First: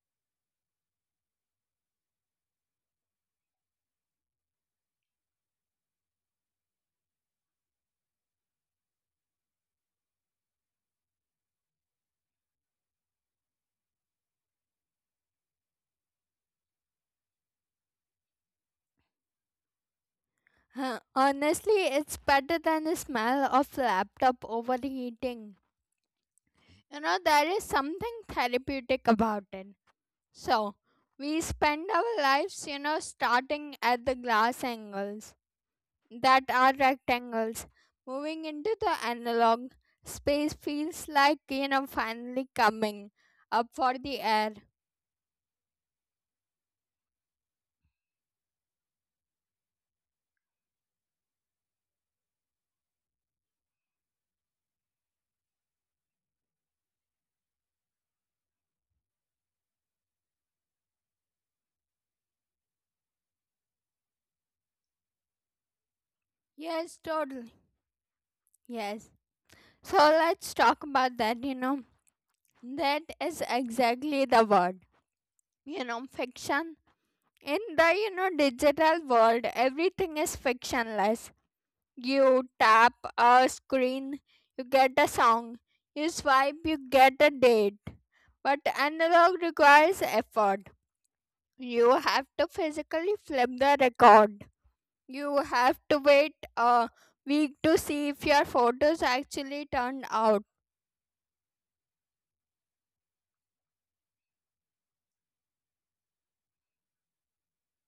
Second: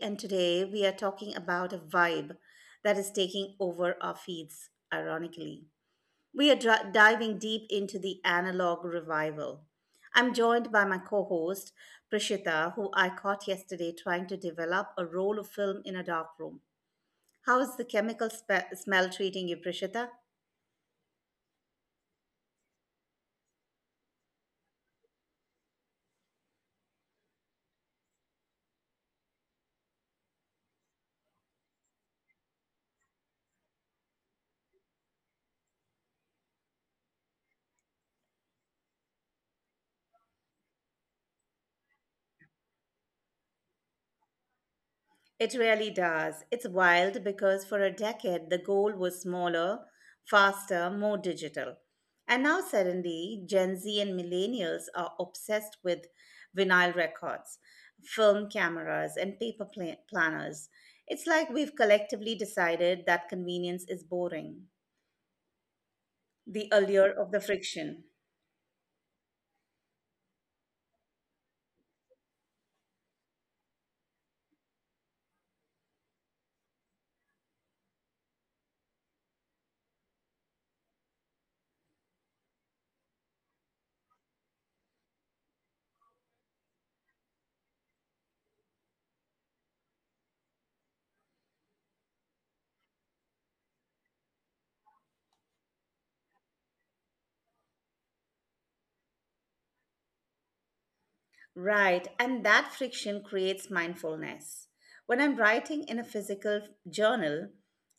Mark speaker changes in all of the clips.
Speaker 1: and today we are talking about a vibe that is taking over our feeds, ironically. We are diving deep into the analog revival. I'm joined by my co host, Prashita, who I caught yesterday trying to develop a roll of film in a dark room. How is the chemical smell treating you, Prashita?
Speaker 2: Honestly, it's better than the smell of laptop overheating. You know, there is something therapeutic about it. So, we spend our lives, starting at the glass angles that are rectangles, moving into the analog. Space feels like, finally coming up for the air.
Speaker 1: It really does. It's wild because for a decade the goal was smaller, faster, more digital. And now suddenly Gen Z and millennials are obsessed with vinyl records, film cameras, and paper planners. It's like we've collectively decided that convenience is boring, the allure
Speaker 2: Yes,
Speaker 1: of the
Speaker 2: totally.
Speaker 1: friction.
Speaker 2: Yes. So, let's talk about that. That is exactly the word fiction in the digital world, everything is fictionless. You tap a screen, you get a song, you swipe, you get a date, but analog requires effort. You have to physically flip the record, you have to wait a week to see if your photos actually turned out.
Speaker 1: Right, and that friction creates mindfulness. When I'm writing in a physical journal,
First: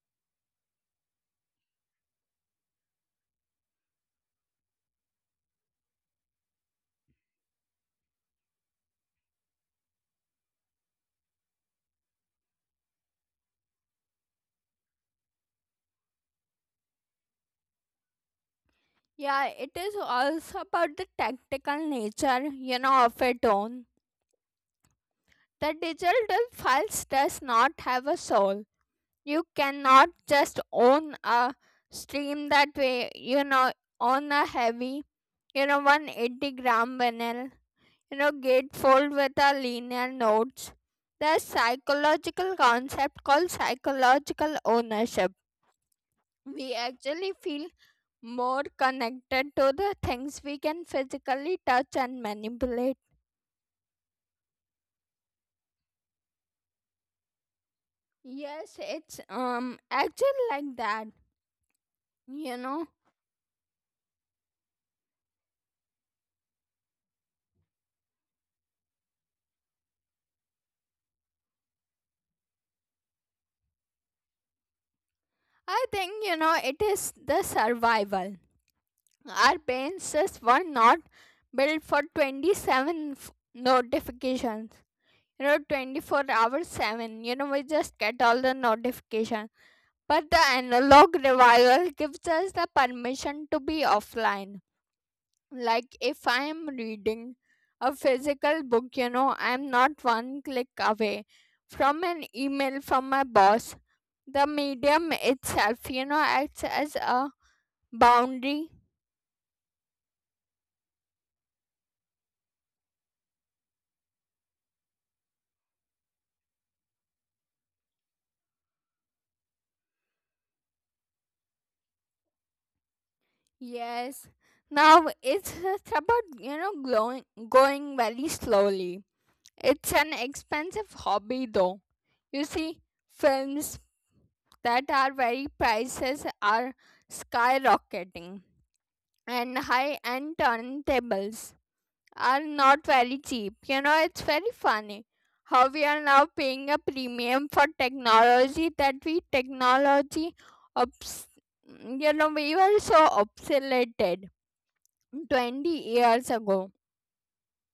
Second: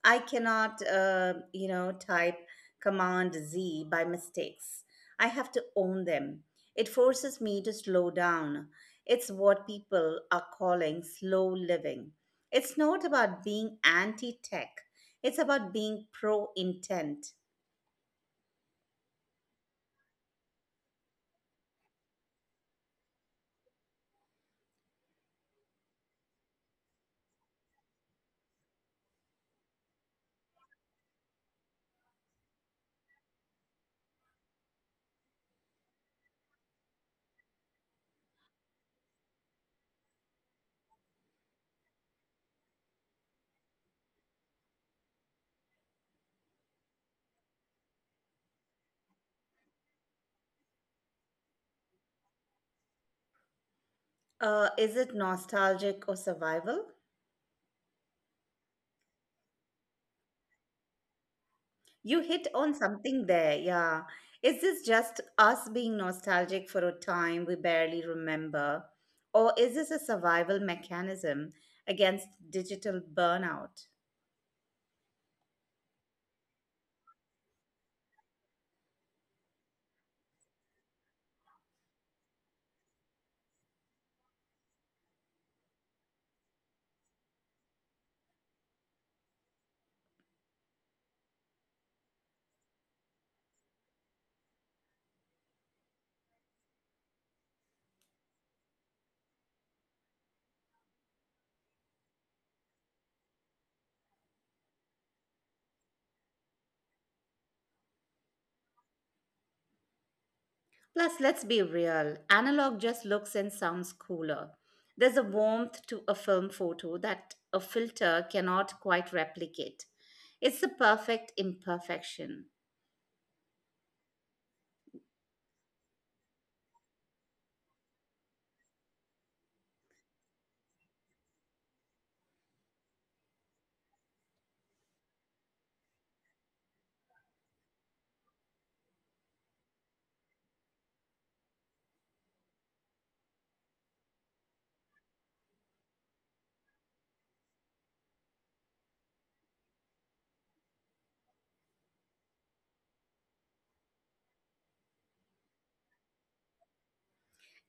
Speaker 1: I cannot, type Command Z by mistakes. I have to own them. It forces me to slow down. It's what people are calling slow living. It's not about being anti tech, it's about being pro intent.
Speaker 2: Yeah, it is also about the tactical nature of it own. The digital files does not have a soul. You cannot just own a stream that way, you know, on a heavy, you know, 180-gram vinyl, you know, gatefold with a linear nodes. There's psychological concept called psychological ownership. We actually feel more connected to the things we can physically touch and manipulate.
Speaker 1: Is it nostalgic or survival?
Speaker 2: Yes, it's actually like that,
Speaker 1: You hit
Speaker 2: you
Speaker 1: on
Speaker 2: know
Speaker 1: something there, yeah. Is this just us being nostalgic for a time we barely remember? Or is this a survival mechanism against digital burnout?
Speaker 2: I think, you know, it is the survival. Our brain systems were not built for notifications. You know, 24 hours 7. You know, we just get all the notifications. But the analog revival gives us the permission to be offline. Like, if I am reading a physical book, you know, I am not one click away from an email from my boss. The medium itself, you know, acts as a boundary.
Speaker 1: Plus, let's be real, analog just looks and sounds cooler. There's a warmth to a film photo that a filter cannot quite replicate. It's the perfect imperfection.
Speaker 2: Yes, now it's about you know glowing, going very slowly. It's an expensive hobby though, you see. Films that are very, prices are skyrocketing, and high end turntables are not very cheap, you know. It's very funny how we are now paying a premium for technology that we obs- you know, we were so obsolete 20 years ago.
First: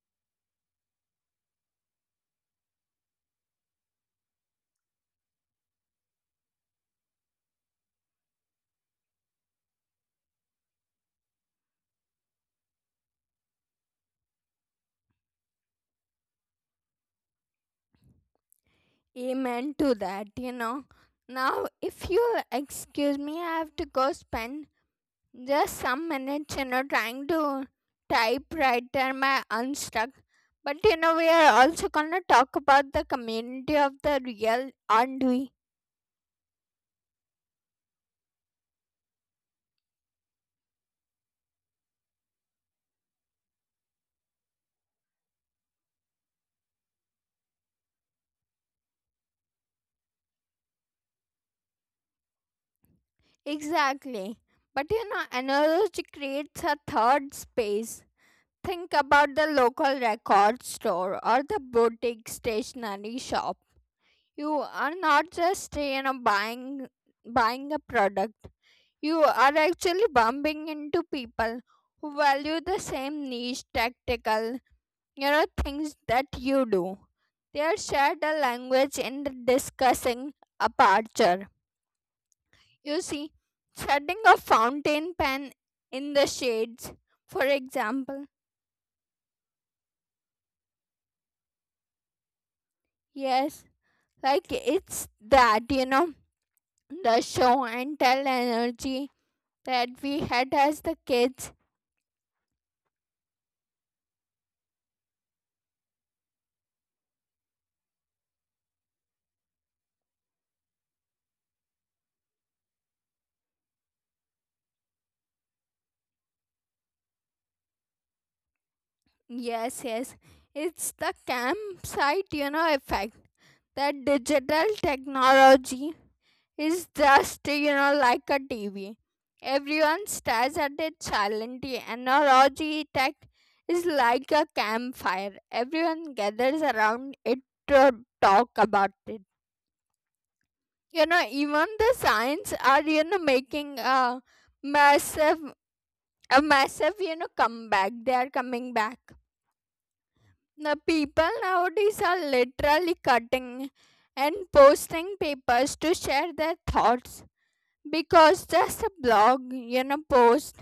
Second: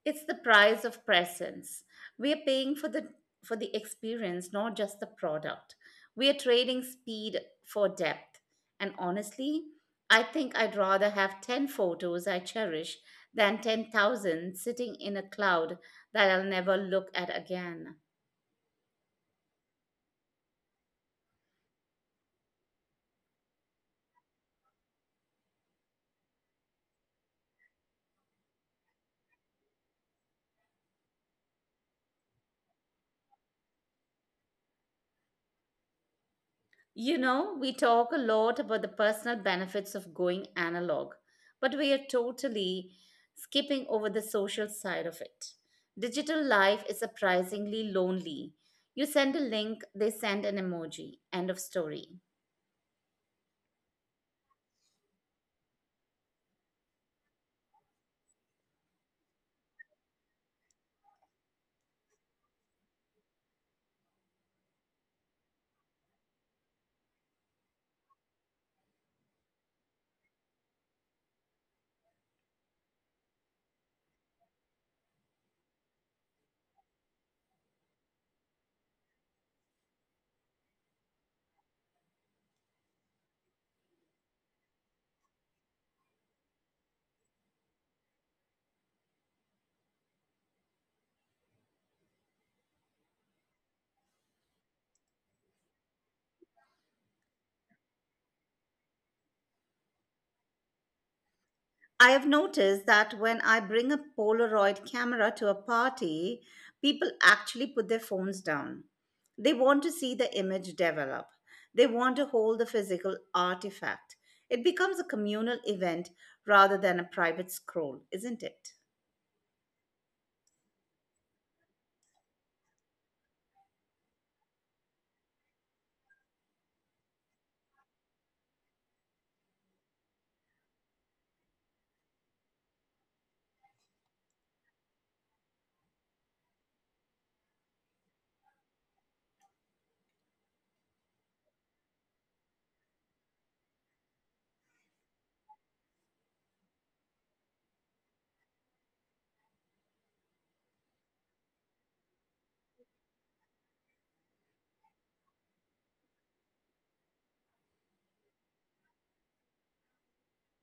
Speaker 1: It's the price of presence. We are paying for the experience, not just the product. We are trading speed for depth. And honestly, I think I'd rather have 10 photos I cherish than 10,000 sitting in a cloud that I'll never look at again.
Speaker 2: Amen to that. Now, if you excuse me, I have to go spend just some minutes, you know, trying to typewriter my unstuck. But you know, we are also gonna talk about the community of the real, aren't we?
Speaker 1: You know, we talk a lot about the personal benefits of going analog, but we are totally skipping over the social side of it. Digital life is surprisingly lonely. You send a link, they send an emoji. End of story.
Speaker 2: Exactly. But you know, analogy creates a third space. Think about the local record store or the boutique stationery shop. You are not just buying a product, you are actually bumping into people who value the same niche tactical things that you do. They share the language in the discussing aperture, you see, setting a fountain pen in the shades, for example. Yes, like it's that, you know, the show and tell energy that we had as the kids.
Speaker 1: I have noticed that when I bring a Polaroid camera to a party, people actually put their phones down. They want to see the image develop, they want to hold the physical artifact. It becomes a communal event rather than a private scroll, isn't it?
Speaker 2: Yes, yes. It's the campsite, you know, effect. That digital technology is just, you know, like a TV. Everyone stares at it silently, and our RG tech is like a campfire. Everyone gathers around it to talk about it. You know, even the science are, you know, making a massive, a massive you know, comeback. They are coming back. The people nowadays are literally cutting and posting papers to share their thoughts, because just a blog, you know, post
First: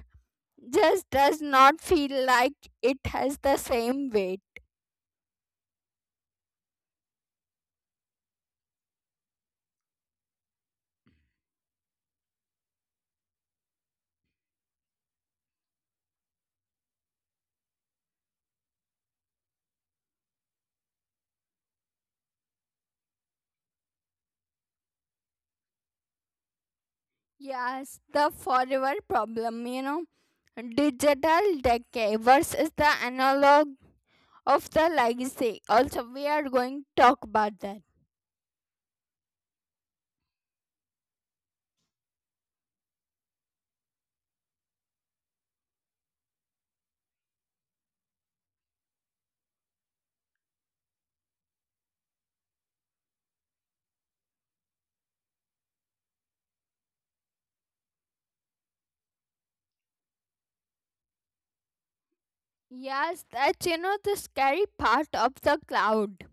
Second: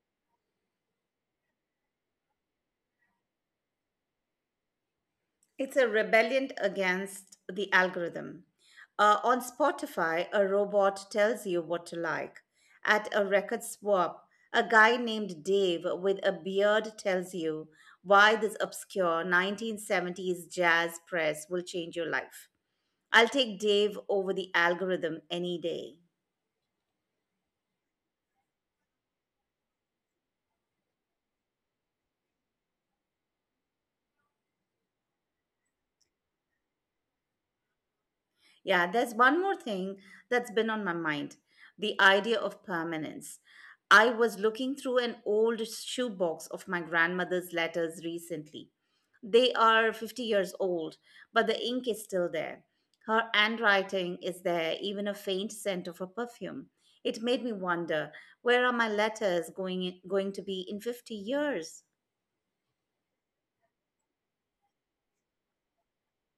Speaker 2: just does not feel like it has the same weight.
Speaker 1: It's a rebellion against the algorithm. On Spotify, a robot tells you what to like. At a record swap, a guy named Dave with a beard tells you why this obscure 1970s jazz press will change your life. I'll take Dave over the algorithm any day.
Speaker 2: Yes, the forever problem, you know, digital decay versus the analog of the legacy, also we are going to talk about that.
Speaker 1: Yeah, there's one more thing that's been on my mind: the idea of permanence. I was looking through an old shoebox of my grandmother's letters recently. They are 50 years old, but the ink is still there. Her handwriting is there, even a faint scent of her perfume. It made me wonder, where are my letters going to be in 50 years?
Speaker 2: Yes, that's you know the scary part of the cloud.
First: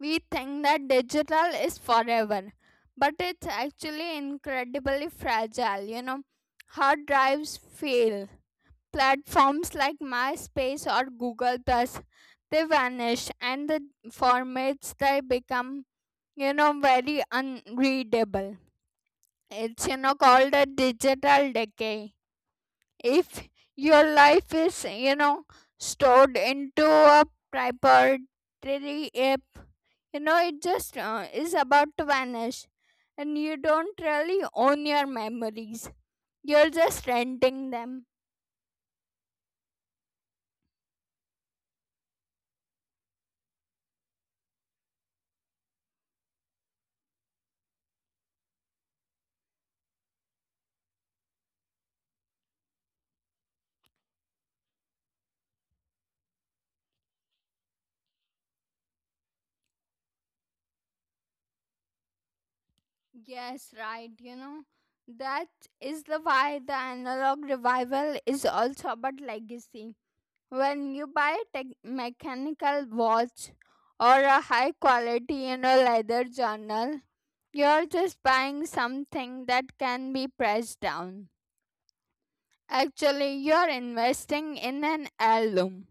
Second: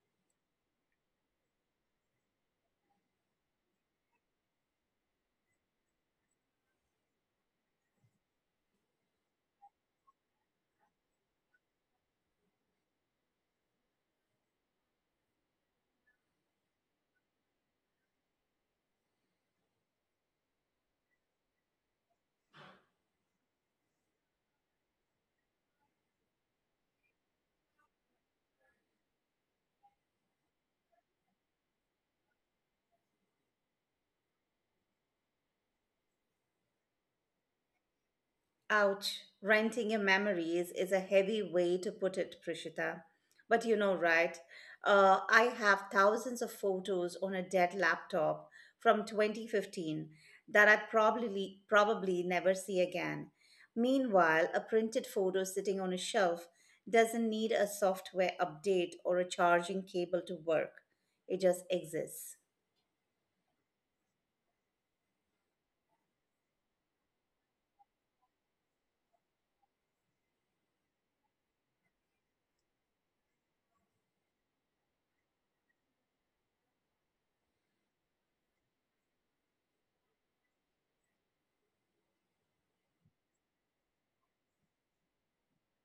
Speaker 2: We think that digital is forever, but it's actually incredibly fragile. You know, hard drives fail. Platforms like MySpace or Google Plus, they vanish, and the formats they become, you know, very unreadable. It's, you know, called a digital decay. If your life is, you know, stored into a proprietary app, you know, it just is about to vanish, and you don't really own your memories, you're just renting them.
Speaker 1: Ouch, renting your memories is a heavy way to put it, Prishita. But you know, right? I have thousands of photos on a dead laptop from 2015 that I probably never see again. Meanwhile, a printed photo sitting on a shelf doesn't need a software update or a charging cable to work. It just exists.
Speaker 2: Yes, right, you know, that is the why the analog revival is also about legacy. When you buy a tech mechanical watch or a high quality, you know, leather journal, you're just buying something that can be pressed down. Actually, you're investing in an heirloom.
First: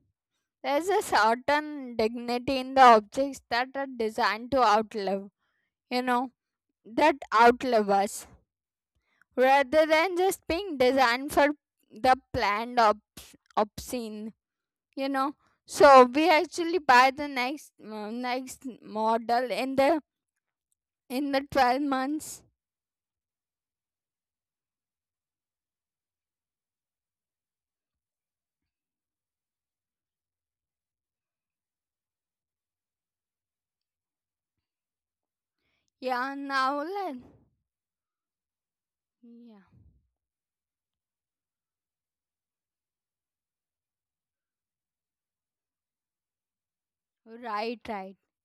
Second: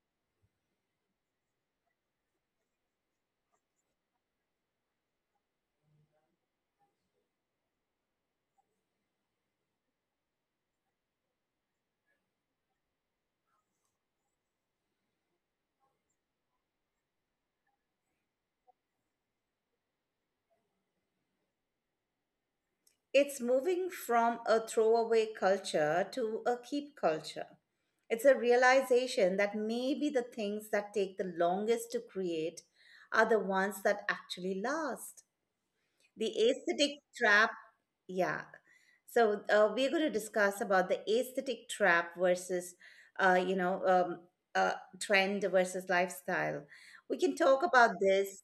Speaker 2: There's a certain dignity in the objects that are designed to outlive, you know, that outlive us, rather than just being designed for the obscene, you know. So we actually buy the next next model in the 12 months.
Speaker 1: It's moving from a throwaway culture to a keep culture. It's a realization that maybe the things that take the longest to create are the ones that actually last. The
Speaker 2: Yeah, now
Speaker 1: aesthetic
Speaker 2: let.
Speaker 1: trap, yeah. So
Speaker 2: Yeah.
Speaker 1: we're going to discuss about the aesthetic trap versus uh, you know um, uh, trend versus lifestyle. We can talk
Speaker 2: Right,
Speaker 1: about
Speaker 2: right.
Speaker 1: this,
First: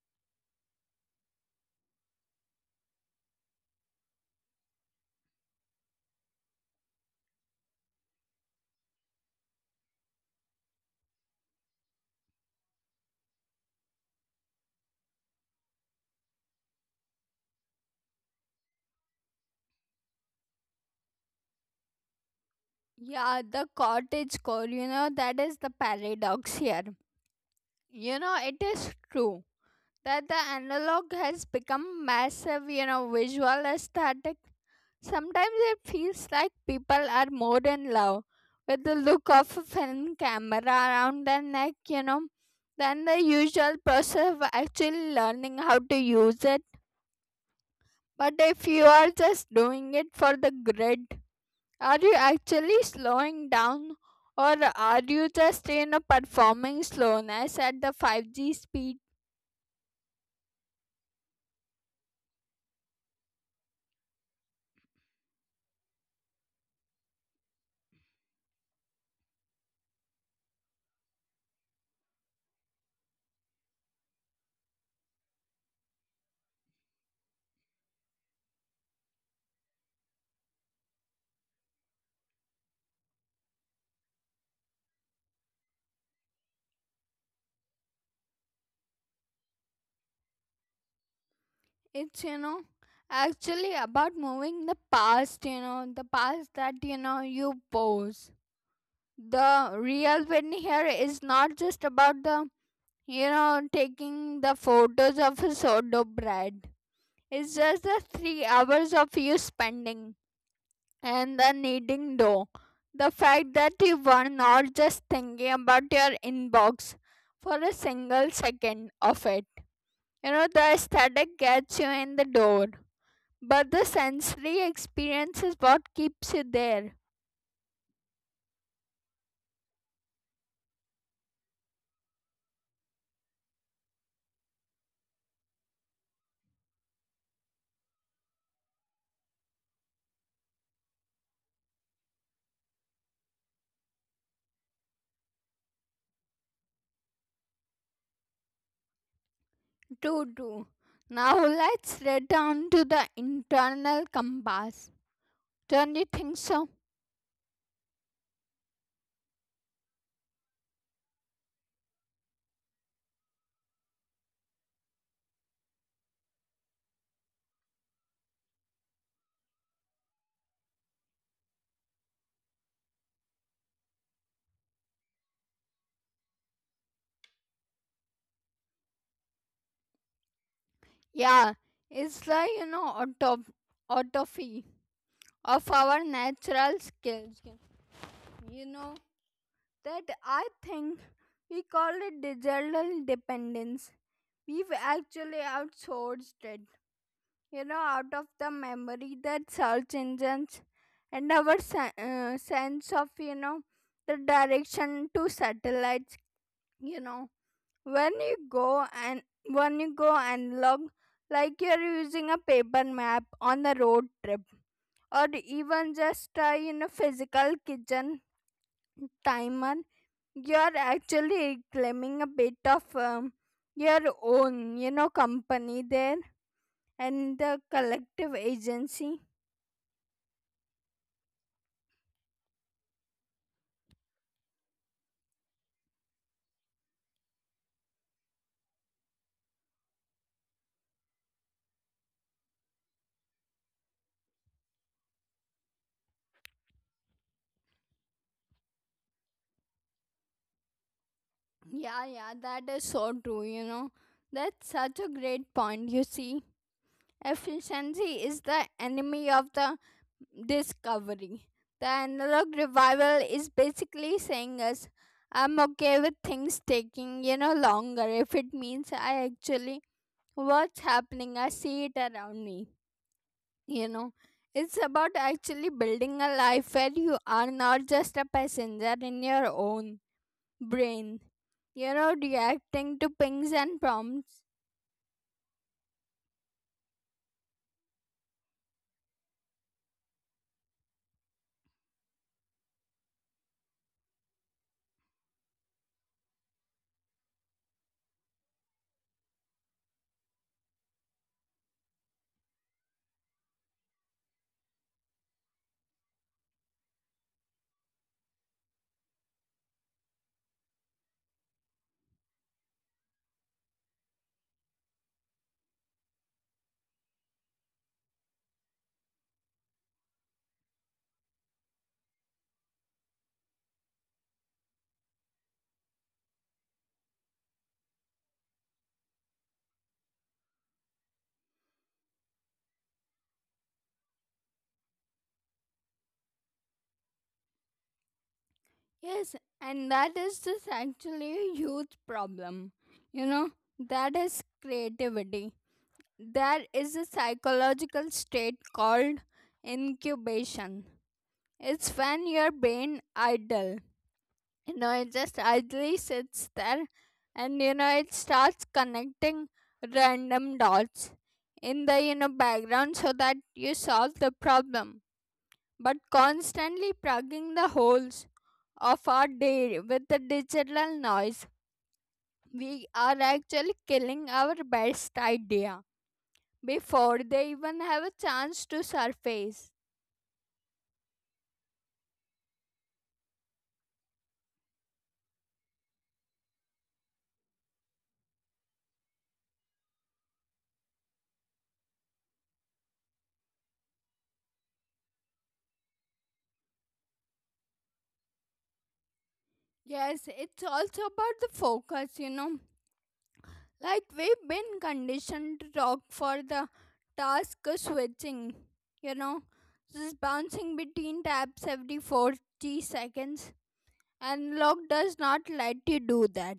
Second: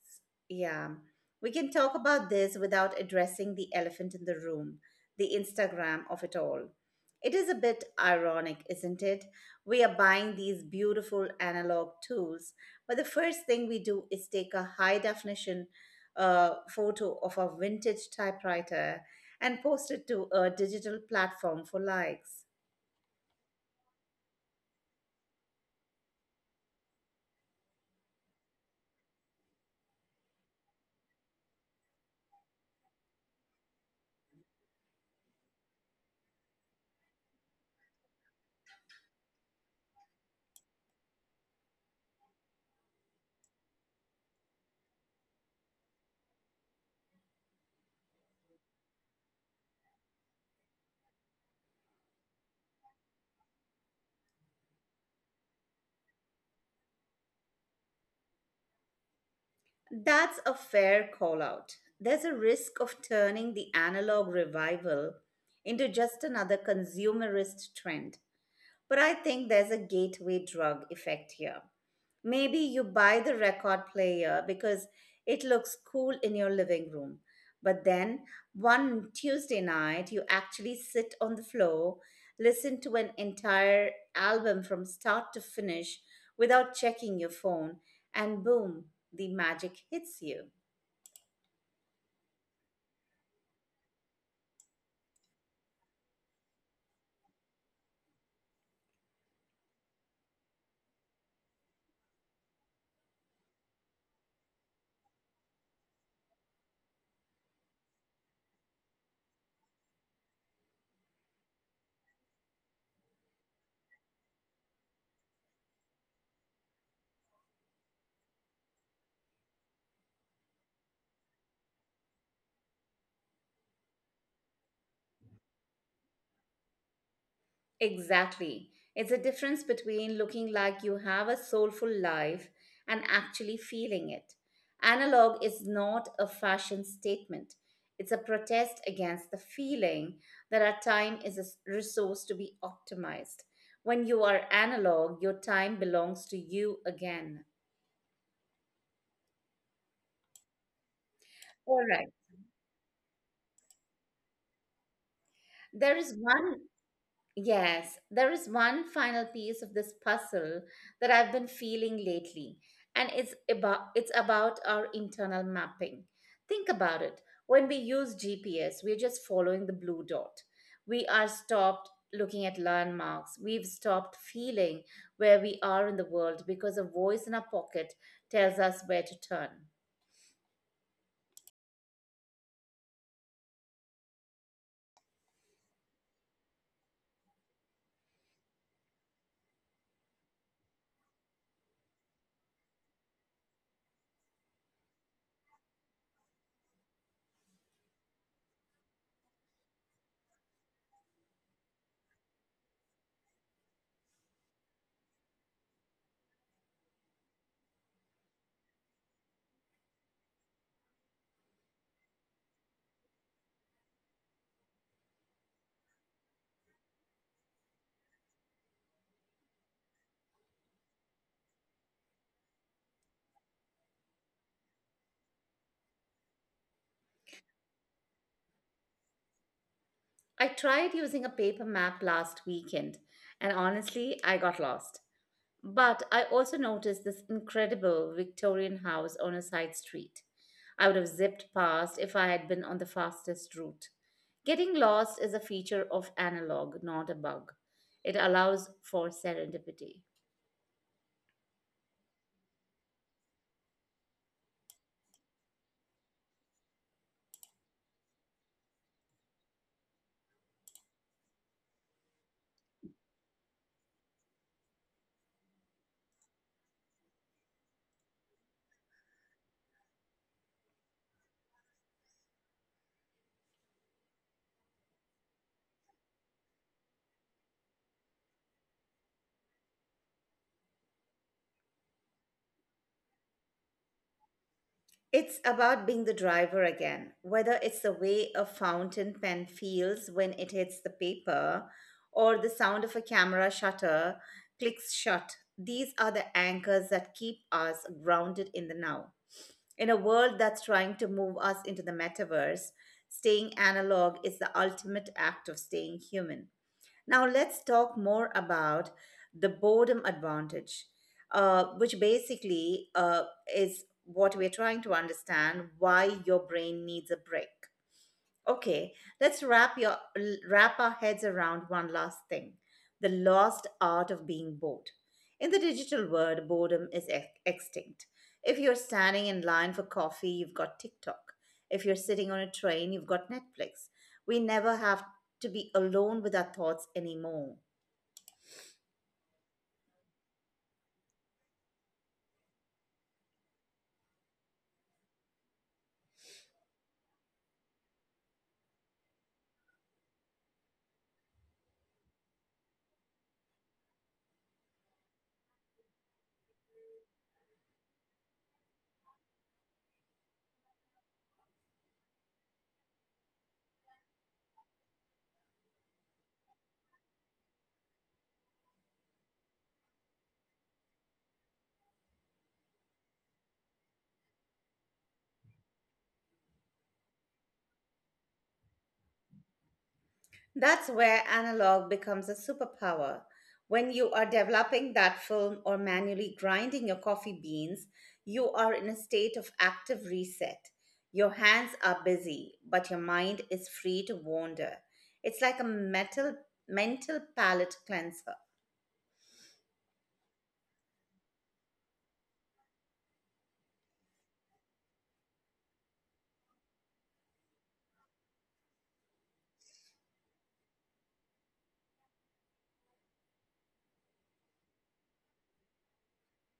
Speaker 1: yeah. We can talk about this without addressing the elephant in the room, the Instagram of it all. It is a bit ironic, isn't it? We are buying these beautiful analog tools, but the first thing we do is take a high definition a photo of a vintage typewriter and post it to a digital platform for likes.
Speaker 2: Yeah, the cottage core, you know, that is the paradox here. You know, it is true that the analog has become massive, you know, visual aesthetic. Sometimes it feels like people are more in love with the look of a film camera around their neck, you know, than the usual process of actually learning how to use it. But if you are just doing it for the grid, are you actually slowing down, or are you just in a performing slowness at the 5G speed?
Speaker 1: That's a fair call out. There's a risk of turning the analog revival into just another consumerist trend. But I think there's a gateway drug effect here. Maybe you buy the record player because it looks cool in your living room. But then one Tuesday night, you actually sit on the floor, listen to an entire album from start to finish without checking your phone, and boom, the magic hits you.
Speaker 2: It's, you know, actually about moving the past, you know, the past that, you know, you pose. The real win here is not just about the, you know, taking the photos of a sourdough bread. It's just the 3 hours of you spending and the kneading dough. The fact that you were not just thinking about your inbox for a single second of it. You know, the aesthetic gets you in the door, but the sensory experience is what keeps you there.
Speaker 1: Exactly. It's a difference between looking like you have a soulful life and actually feeling it. Analog is not a fashion statement, it's a protest against the feeling that our time is a resource to be optimized. When you are analog, your time belongs to you again.
Speaker 2: True, true. Now
Speaker 1: All
Speaker 2: let's
Speaker 1: right.
Speaker 2: return to the internal compass. Don't
Speaker 1: There
Speaker 2: you
Speaker 1: is
Speaker 2: think
Speaker 1: one
Speaker 2: so?
Speaker 1: Yes, there is one final piece of this puzzle that I've been feeling lately, and it's about our internal mapping. Think about it. When we use GPS, we're just following the blue dot. We are stopped looking at landmarks. We've stopped feeling where we are in the world because a voice in our pocket tells us where to turn.
Speaker 2: Yeah, it's the, you know, autopsy of our natural skills. You know, that I think we call it digital dependence. We've actually outsourced it, you know, out of the memory that search engines and our sense of, you know, the direction to satellites, you know. When you go and when you go and log, like you're using a paper map on a road trip, or even just a, you know, physical kitchen timer, you're actually reclaiming a bit of your own, you know, company there and the collective agency.
Speaker 1: I tried using a paper map last weekend, and honestly, I got lost. But I also noticed this incredible Victorian house on a side street. I would have zipped past if I had been on the fastest route. Getting lost is a feature of analog, not a bug. It allows for serendipity.
Speaker 2: Yeah, yeah, that is so true, you know, that's such a great point. You see, efficiency is the enemy of the discovery. The analog revival is basically saying us, I'm okay with things taking, you know, longer if it means I actually what's happening, I see it around me, you know. It's about actually building a life where you are not just a passenger in your own brain, you know, reacting to pings and prompts.
Speaker 1: It's about being the driver again, whether it's the way a fountain pen feels when it hits the paper or the sound of a camera shutter clicks shut. These are the anchors that keep us grounded in the now. In a world that's trying to move us into the metaverse, staying analog is the ultimate act of staying human. Now, let's talk more about the boredom advantage, which basically is what we're trying to understand: why your brain needs a break. Okay, let's wrap our heads around one last thing: the lost art of being bored. In the digital world, boredom is extinct. If you're standing in line for coffee, you've got TikTok. If you're sitting on a train, you've got Netflix. We never have to be alone with our thoughts anymore.
Speaker 2: Yes, and that is just actually a huge problem, you know, that is creativity. There is a psychological state called incubation. It's when your brain idle. No, it just idly sits there, and you know, it starts connecting random dots in the, you know, background so that you solve the problem. But constantly plugging the holes of our day with the digital noise, we are actually killing our best idea before they even have a chance to surface.
Speaker 1: That's where analog becomes a superpower. When you are developing that film or manually grinding your coffee beans, you are in a state of active reset. Your hands are busy, but your mind is free to wander. It's like a mental palate cleanser.
Speaker 2: Yes, it's also about the focus, you know. Like, we've been conditioned to talk for the task switching, you know, just bouncing between tabs every 40 seconds. And log does not let you do that.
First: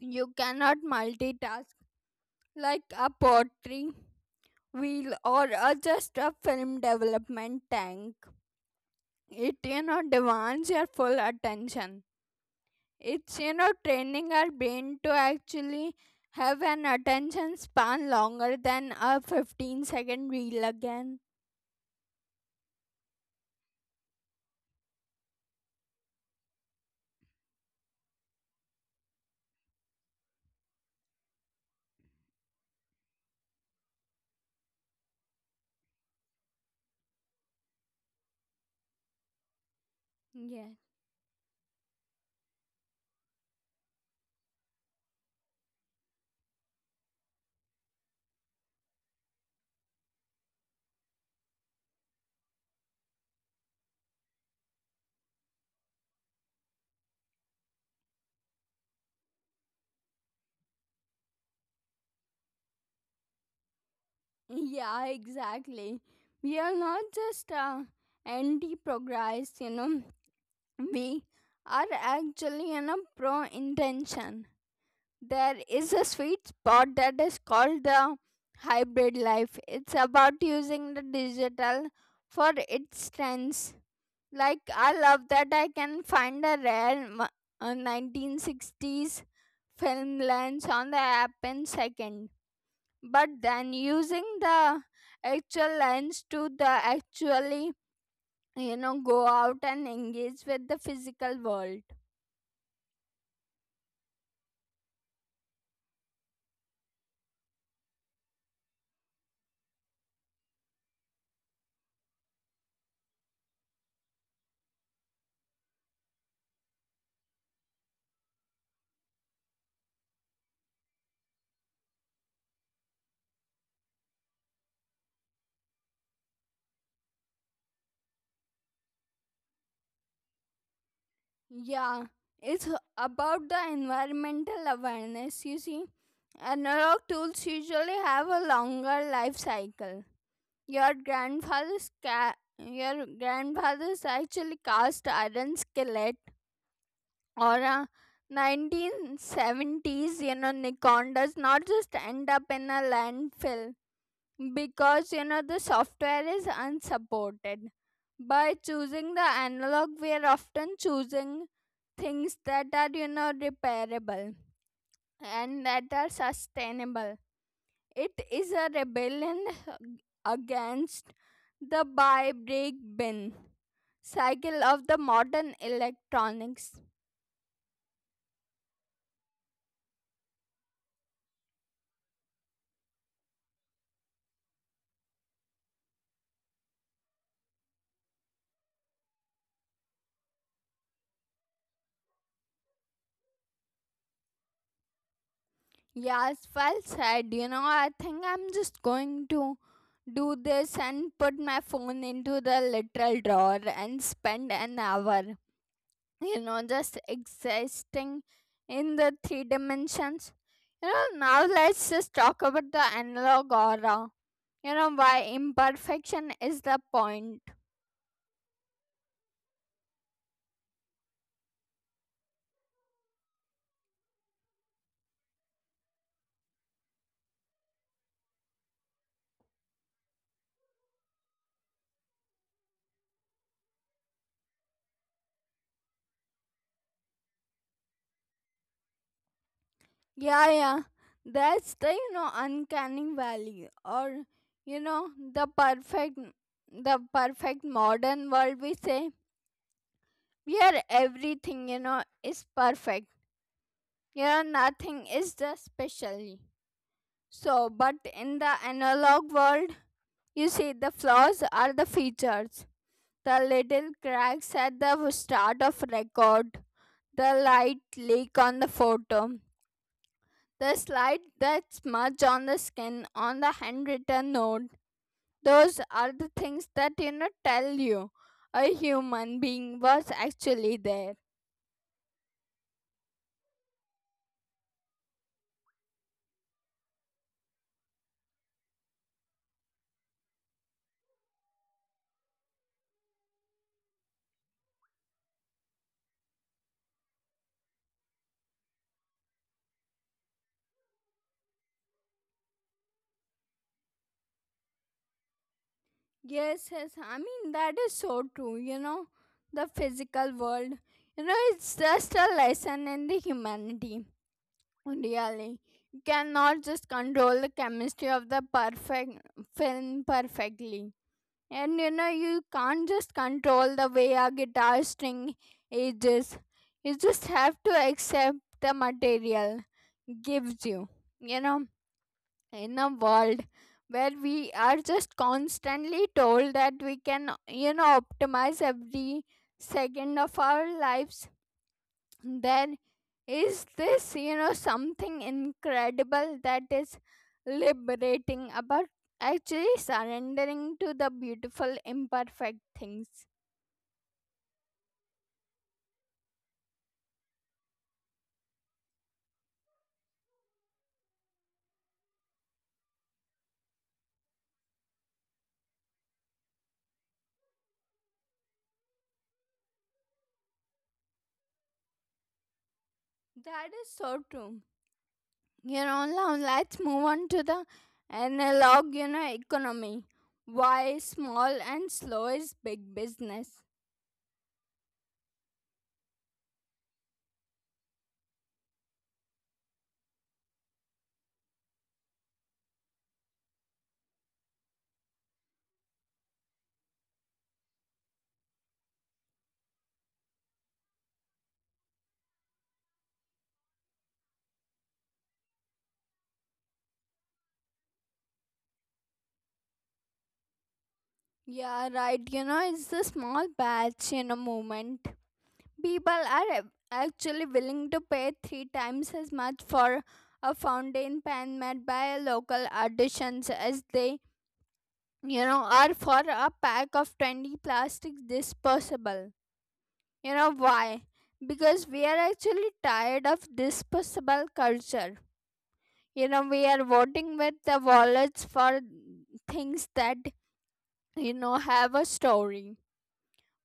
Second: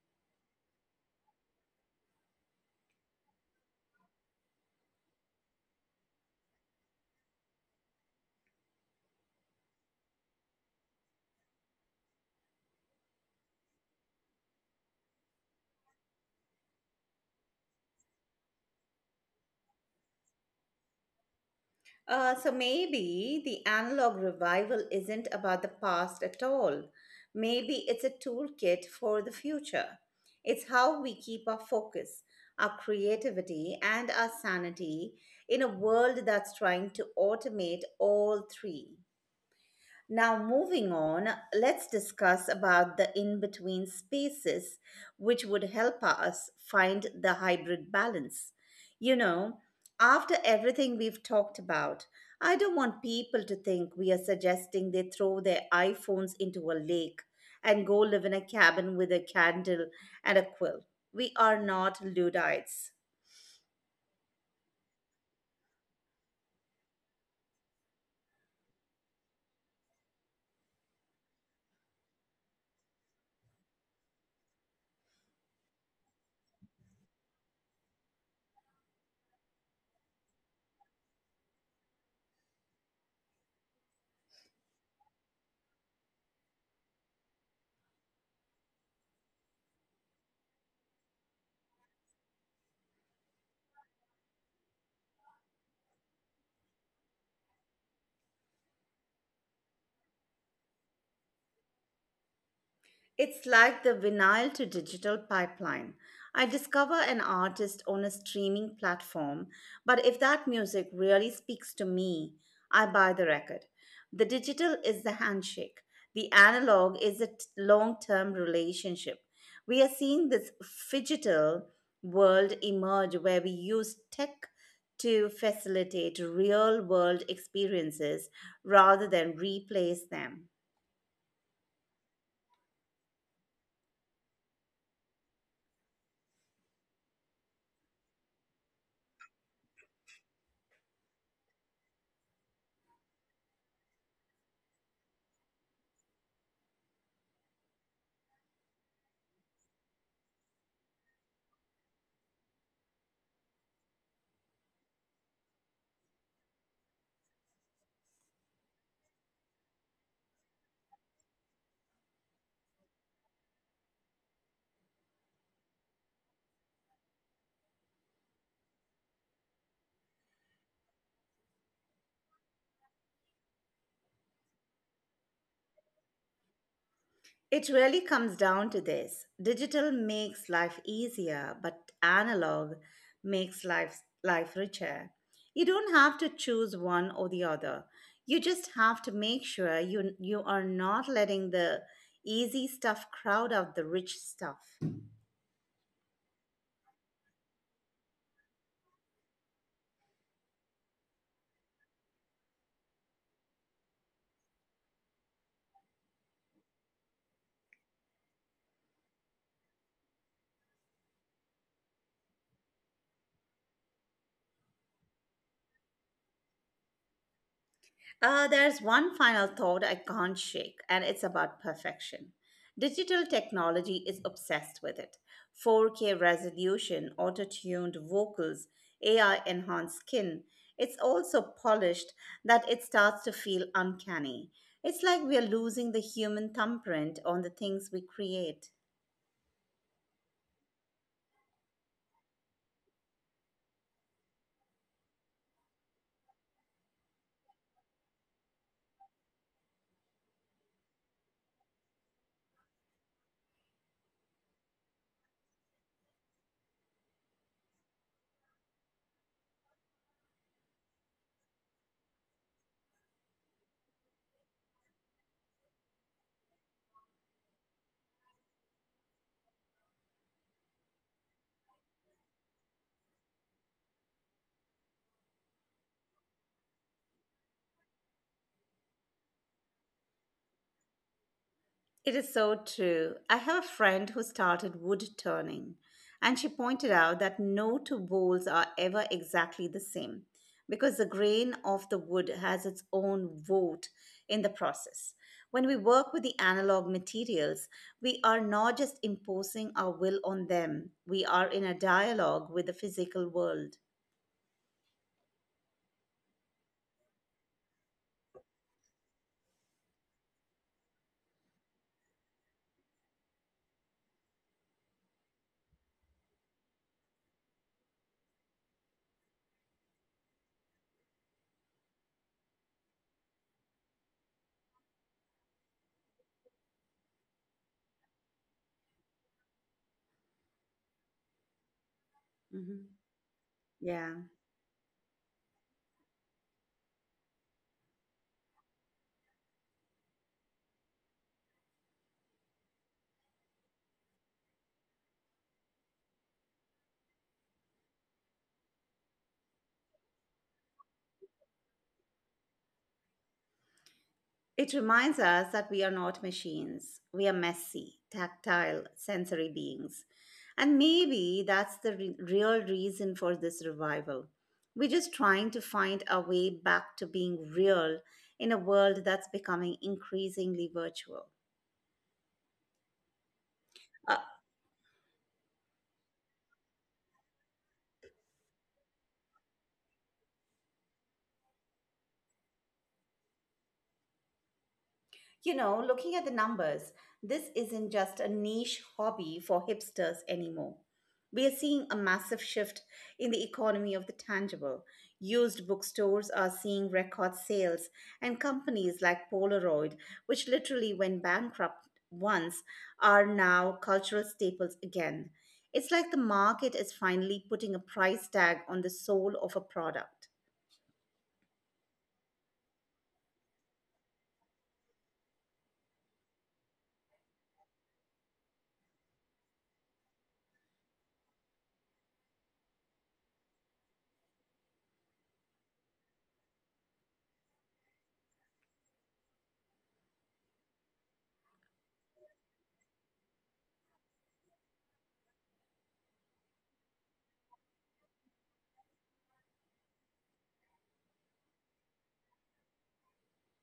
Speaker 2: You cannot multitask like a pottery wheel or a, just a film development tank. It, you know, demands your full attention. It's, you know, training our brain to actually have an attention span longer than a 15-second reel again.
Speaker 1: So maybe the analog revival isn't about the past at all. Maybe it's a toolkit for the future. It's how we keep our focus, our creativity, and our sanity in a world that's trying to automate all three. Now,
Speaker 2: Yeah.
Speaker 1: moving on, let's discuss about the in between spaces, which would help us find the hybrid balance. You know, after everything we've talked about, I don't want people to think we are suggesting they throw their iPhones into a lake and go live in a cabin with a candle and a quill. We are not Luddites.
Speaker 2: Yeah, exactly. We are not just anti progress, you know, we are actually, you know, pro intention. There is a sweet spot that is called the hybrid life. It's about using the digital for its strengths. Like, I love that I can find a rare 1960s film lens on the app in second. But then using the actual lens to the actually, you know, go out and engage with the physical world.
Speaker 1: It's like the vinyl to digital pipeline. I discover an artist on a streaming platform, but if that music really speaks to me, I buy the record. The digital is the handshake, the analog is a long term relationship. We are seeing this digital world emerge where we use tech to facilitate real world experiences rather than replace them.
Speaker 2: Yeah, it's about the environmental awareness, you see. Analog tools usually have a longer life cycle. Your your grandfather's actually cast iron skillet or a 1970s, you know, Nikon does not just end up in a landfill because, you know, the software is unsupported. By choosing the analog, we are often choosing things that are, you know, repairable and that are sustainable. It is a rebellion against the buy, break, bin cycle of the modern electronics.
Speaker 1: It really comes down to this. Digital makes life easier, but analog makes life richer. You don't have to choose one or the other. You just have to make sure you are not letting the easy stuff crowd out the rich stuff.
Speaker 2: Yes, well said. You know, I think I'm just going to do this and put my phone into the literal drawer and spend an hour, you know, just existing in the three dimensions. You know, now let's just talk about the analog aura. You know, why imperfection is the point.
Speaker 1: There's one final thought I can't shake, and it's about perfection. Digital technology is obsessed with it: 4K resolution, auto tuned vocals, AI enhanced skin. It's all so polished that it starts to feel uncanny. It's like we are losing the human thumbprint on the things we create.
Speaker 2: Yeah, yeah. That's the, you know, uncanny valley, or, you know, the perfect, the perfect modern world we say, where everything, you know, is perfect. You know, nothing is just specially. So, but in the analog world, you see the flaws are the features. The little cracks at the start of record. The light leak on the photo. The slide that smudge on the skin on the handwritten note, those are the things that tell you a human being was actually there.
Speaker 1: It is so true. I have a friend who started wood turning, and she pointed out that no two bowls are ever exactly the same because the grain of the wood has its own vote in the process. When we work with the analog materials, we are not just imposing our will on them, we are in a dialogue with the physical world.
Speaker 2: Yes, I mean that is so true, you know. The physical world, you know, it's just a lesson in the humanity, really. You cannot just control the chemistry of the perfect film perfectly, and you know you can't just control the way a guitar string ages. You just have to accept the material gives you, you know, in a
Speaker 1: Hmm.
Speaker 2: world where
Speaker 1: Yeah.
Speaker 2: we are just constantly told that we can, you know, optimize every second of our lives, there is this, you know, something incredible that is liberating about actually surrendering to the beautiful, imperfect things.
Speaker 1: It reminds us that we are not machines. We are messy, tactile, sensory beings. And maybe that's the real reason for this revival. We're just trying to find our way back to being real in a world that's becoming increasingly virtual.
Speaker 2: That is so true. You know, now let's move on to the analog, you know, economy. Why small and slow is big business?
Speaker 1: You know, looking at the numbers, this isn't just a niche hobby for hipsters anymore. We are seeing a massive shift in the economy of the tangible. Used bookstores are seeing record sales, and companies like Polaroid, which literally went bankrupt once, are now cultural staples again. It's like the market is finally putting a price tag on the soul of a product.
Speaker 2: Yeah, right. You know, it's the small batch, you know, movement. People are actually willing to pay three times as much for a fountain pen made by a local artisans as they, you know, are for a pack of 20 plastic disposable. You know why? Because we are actually tired of disposable culture. You know, we are voting with the wallets for things that, you know, have a story.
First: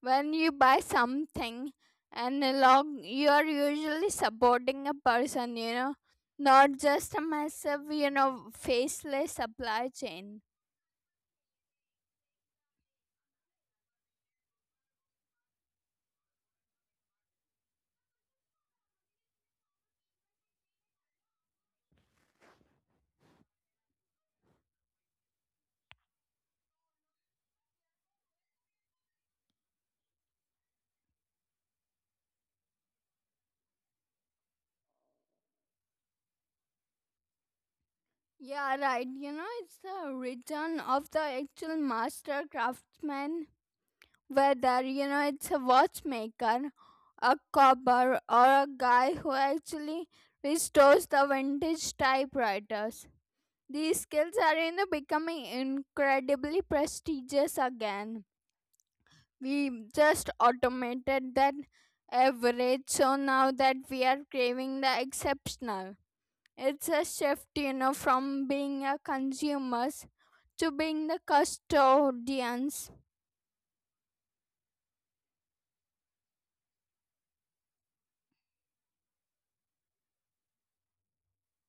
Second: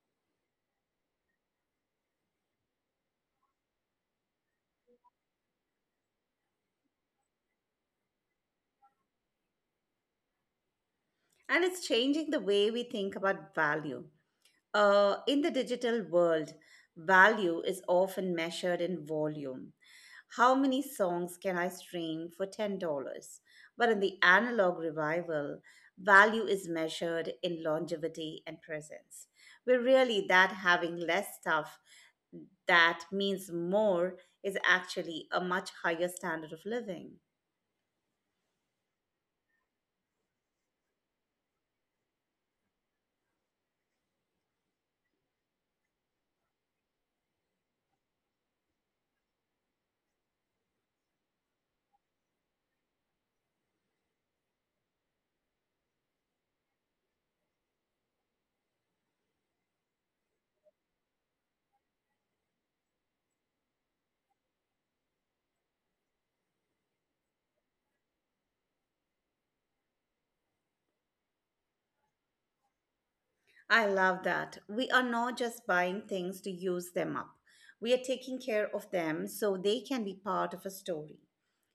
Speaker 2: When you buy something analog, you are usually supporting a person, you know, not just a massive, you know, faceless supply chain.
Speaker 1: And it's changing the way we think about value. In the digital world, value is often measured in volume. How many songs can I stream for $10? But in the analog revival, value is measured in longevity and presence. We're really that having less stuff that means more is actually a much higher standard of living.
Speaker 2: Yeah, right. You know, it's the return of the actual master craftsman, whether, you know, it's a watchmaker, a cobber, or a guy who actually restores the vintage typewriters. These skills are, you know, becoming incredibly prestigious again. We just automated that average, so now that we are craving the exceptional, it's a shift, you know, from being a consumers to being the custodians.
Speaker 1: I love that. We are not just buying things to use them up. We are taking care of them so they can be part of a story.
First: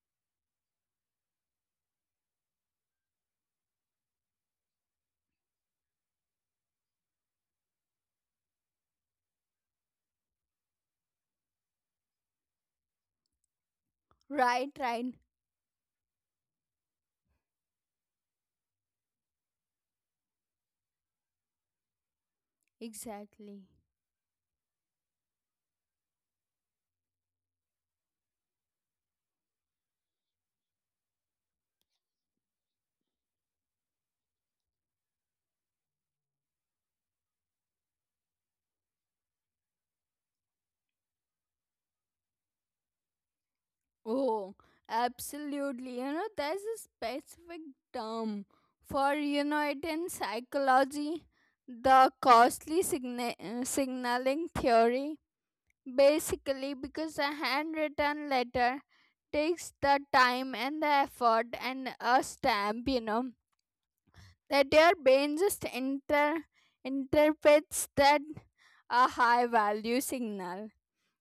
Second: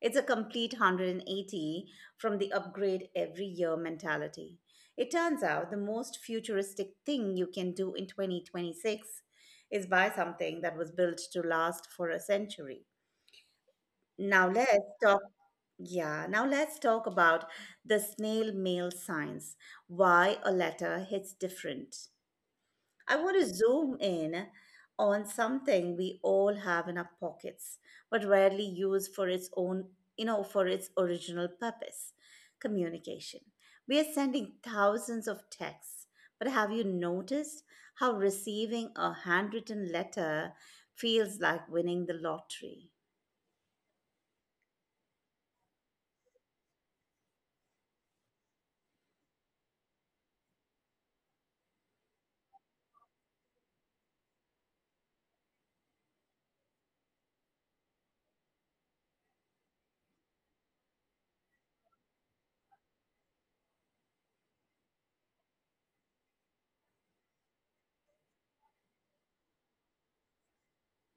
Speaker 1: It's a complete 180 from the upgrade every year mentality. It turns out the most futuristic thing you can do in 2026 is buy something that was built to last for a century. Now
Speaker 2: Right,
Speaker 1: let's
Speaker 2: right.
Speaker 1: talk yeah, now let's talk about the snail mail science. Why a letter hits different. I want to
Speaker 2: Exactly.
Speaker 1: zoom in on something we all have in our pockets, but rarely use for its own, for its original purpose communication. We are sending thousands of texts, but have you noticed how receiving a handwritten letter feels like winning the lottery?
Speaker 2: Oh, absolutely. You know, there's a specific term for, you know, it in psychology: the signaling theory. Basically, because a handwritten letter takes the time and the effort and a stamp, you know, that your brain just interprets that a high value signal.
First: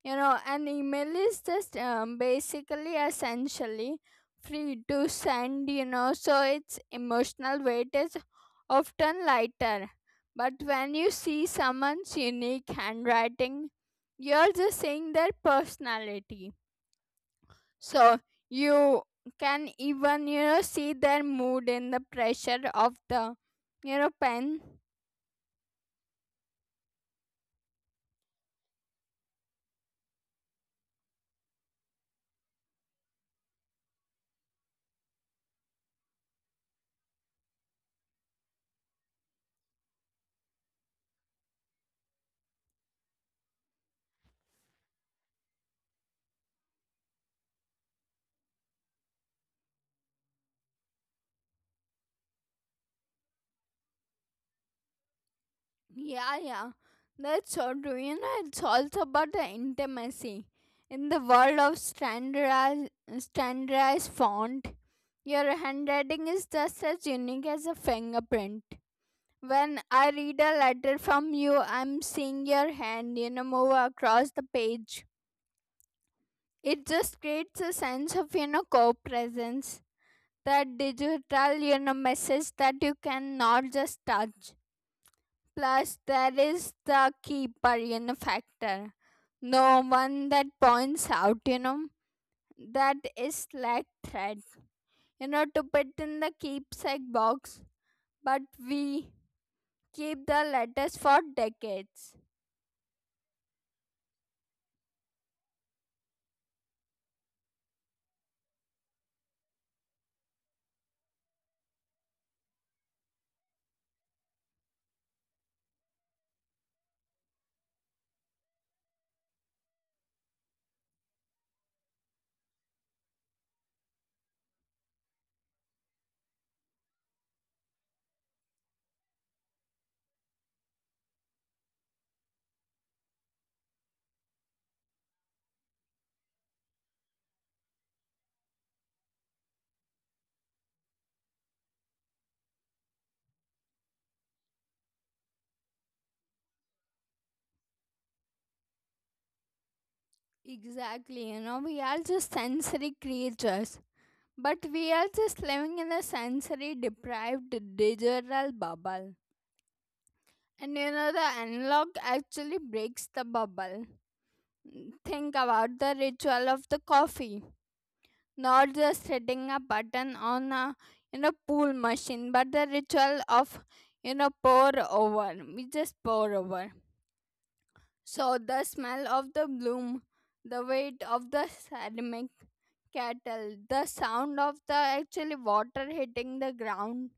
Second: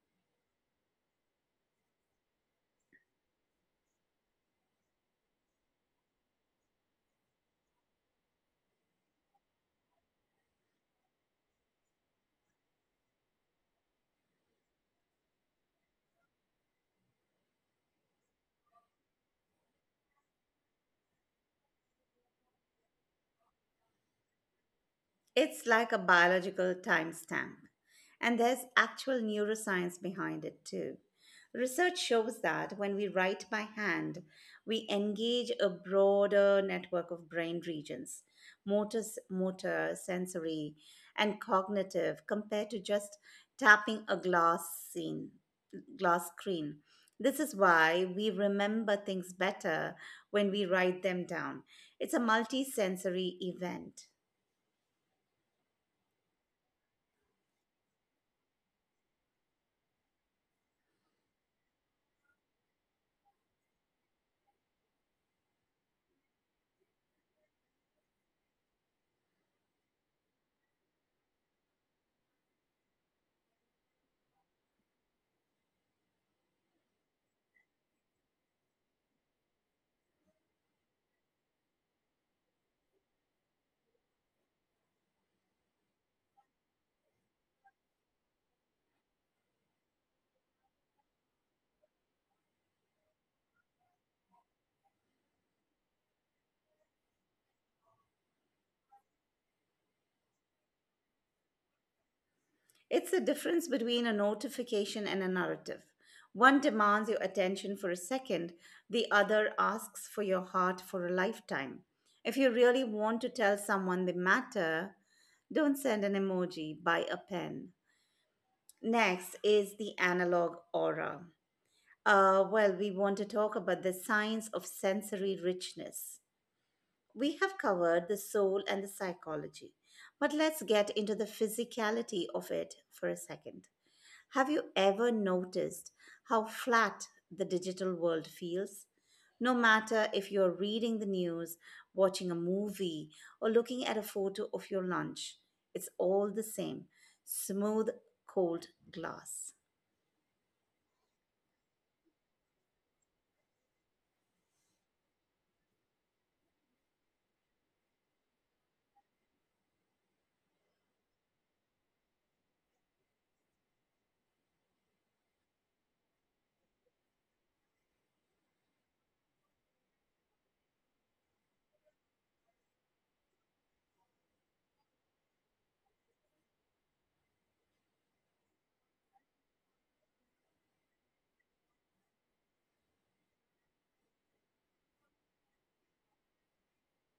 Speaker 2: You know, an email is just basically essentially free to send, you know, so its emotional weight is often lighter. But when you see someone's unique handwriting, you're just seeing their personality. So you can even, you know, see their mood in the pressure of the, you know, pen.
Speaker 1: It's like a biological timestamp, and there's actual neuroscience behind it too. Research shows that when we write by hand, we engage a broader network of brain regions, motor sensory, and cognitive, compared to just tapping a scene, glass screen. This is why we remember things better when we write them down. It's a multisensory event.
Speaker 2: Yeah, that's so true. You know, it's also about the intimacy. In the world of standardized font, your handwriting is just as unique as a fingerprint. When I read a letter from you, I'm seeing your hand, you know, move across the page. It just creates a sense of, you know, co presence. That digital, you know, message that you cannot just touch. Plus, there is the keeper, you know, factor. No one that points out, you know, that is like thread, you know, to put in the keepsake box. But we keep the letters for decades.
Speaker 1: It's the difference between a notification and a narrative. One demands your attention for a second, the other asks for your heart for a lifetime. If you really want to tell someone the matter, don't send an emoji, buy a pen. Next is the analog aura. Well, we want to talk about the science of sensory richness. We have covered the soul and the psychology, but let's get into the physicality of it for a second. Have you ever noticed how flat the digital world feels? No matter if you're reading the news, watching a movie, or looking at a photo of your lunch, it's all the same smooth, cold glass.
Speaker 2: Exactly, you know, we are just sensory creatures. But we are just living in a sensory deprived digital bubble. And you know, the analog actually breaks the bubble. Think about the ritual of the coffee, not just hitting a button on a, you know, pool machine, but the ritual of, you know, pour over. We just pour over. So the smell of the bloom, the weight of the ceramic kettle, the sound of the actually water hitting the ground.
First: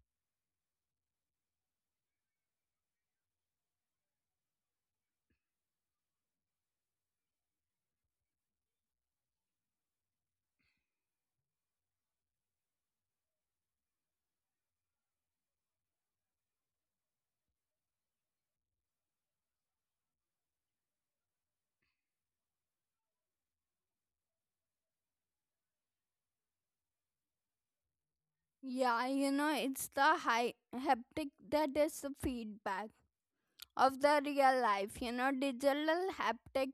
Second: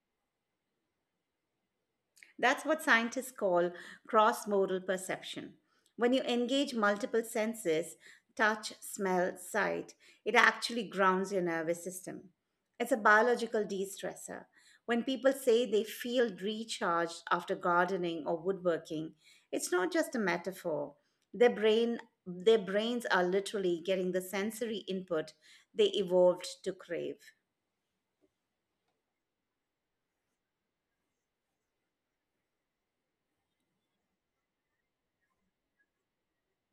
Speaker 1: That's what scientists call cross modal perception. When you engage multiple senses touch, smell, sight it actually grounds your nervous system. It's a biological de stressor. When people say they feel recharged after gardening or woodworking, it's not just a metaphor. Their brain their brains are literally getting the sensory input they evolved to crave.
Speaker 2: Yeah, you know, it's the high haptic that is the feedback of the real life. You know, digital haptic,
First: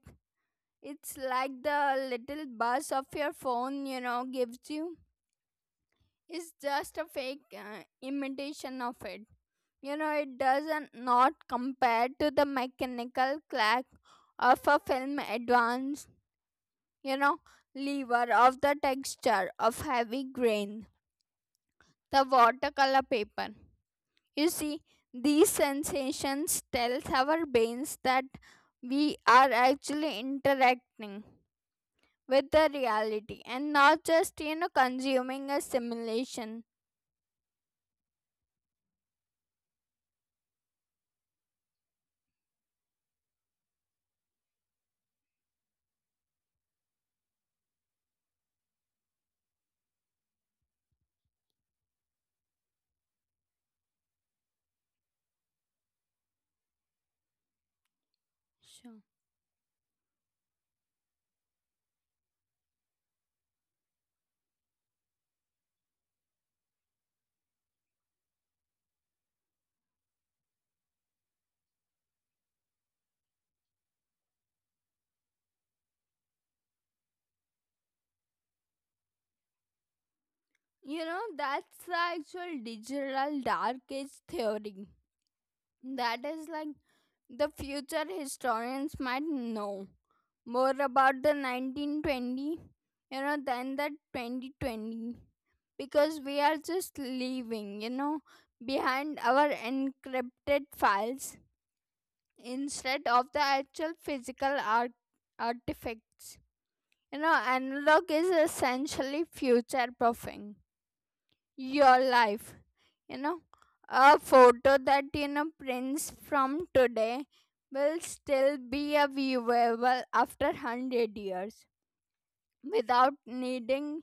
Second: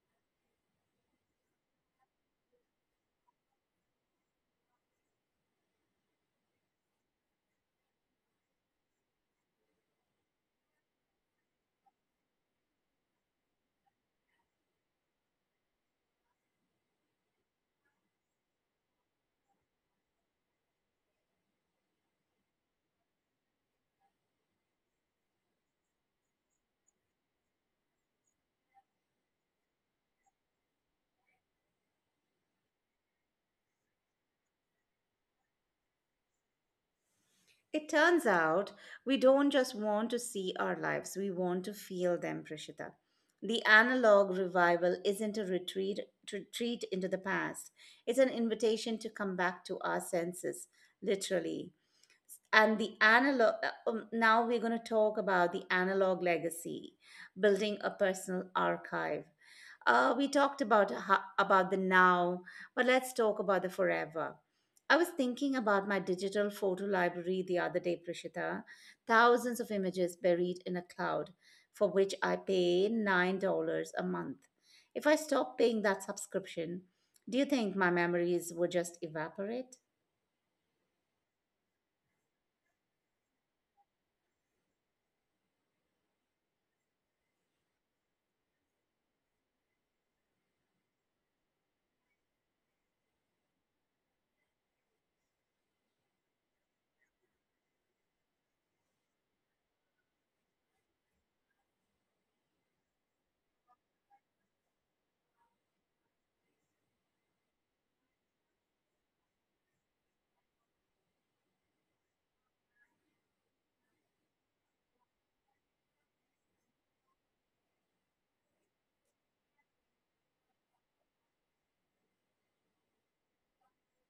Speaker 2: it's like the little buzz of your phone, you know, gives you. It's just a fake imitation of it. You know, it doesn't not compare to the mechanical clack of a film advance, you know, lever of the texture of heavy grain, the watercolor paper. You see, these sensations tells our brains that we are actually interacting with the reality and not just, you know, consuming a simulation.
Speaker 1: It turns out we don't just want to see our lives, we want to feel them, Prishita. The analog revival isn't a retreat into the past, it's an invitation to come back to our senses, literally. And the analog now we're going to talk about the analog legacy building a personal
Speaker 2: Sure.
Speaker 1: archive. We talked about about the now, but let's talk about the forever. I was thinking about my digital photo library the other day, Prishita. Thousands of images buried in a cloud for which I pay $9 a month. If I stop paying that subscription, do you think my memories would just evaporate?
Speaker 2: You know, that's the actual digital dark age theory, that is like the future historians might know more about the 1920 you know than the 2020, because we are just leaving, you know, behind our encrypted files instead of the actual physical artifacts. You know, analog is essentially future proofing your life. You know, a photo that you know prints from today will still be a viewable after 100 years without needing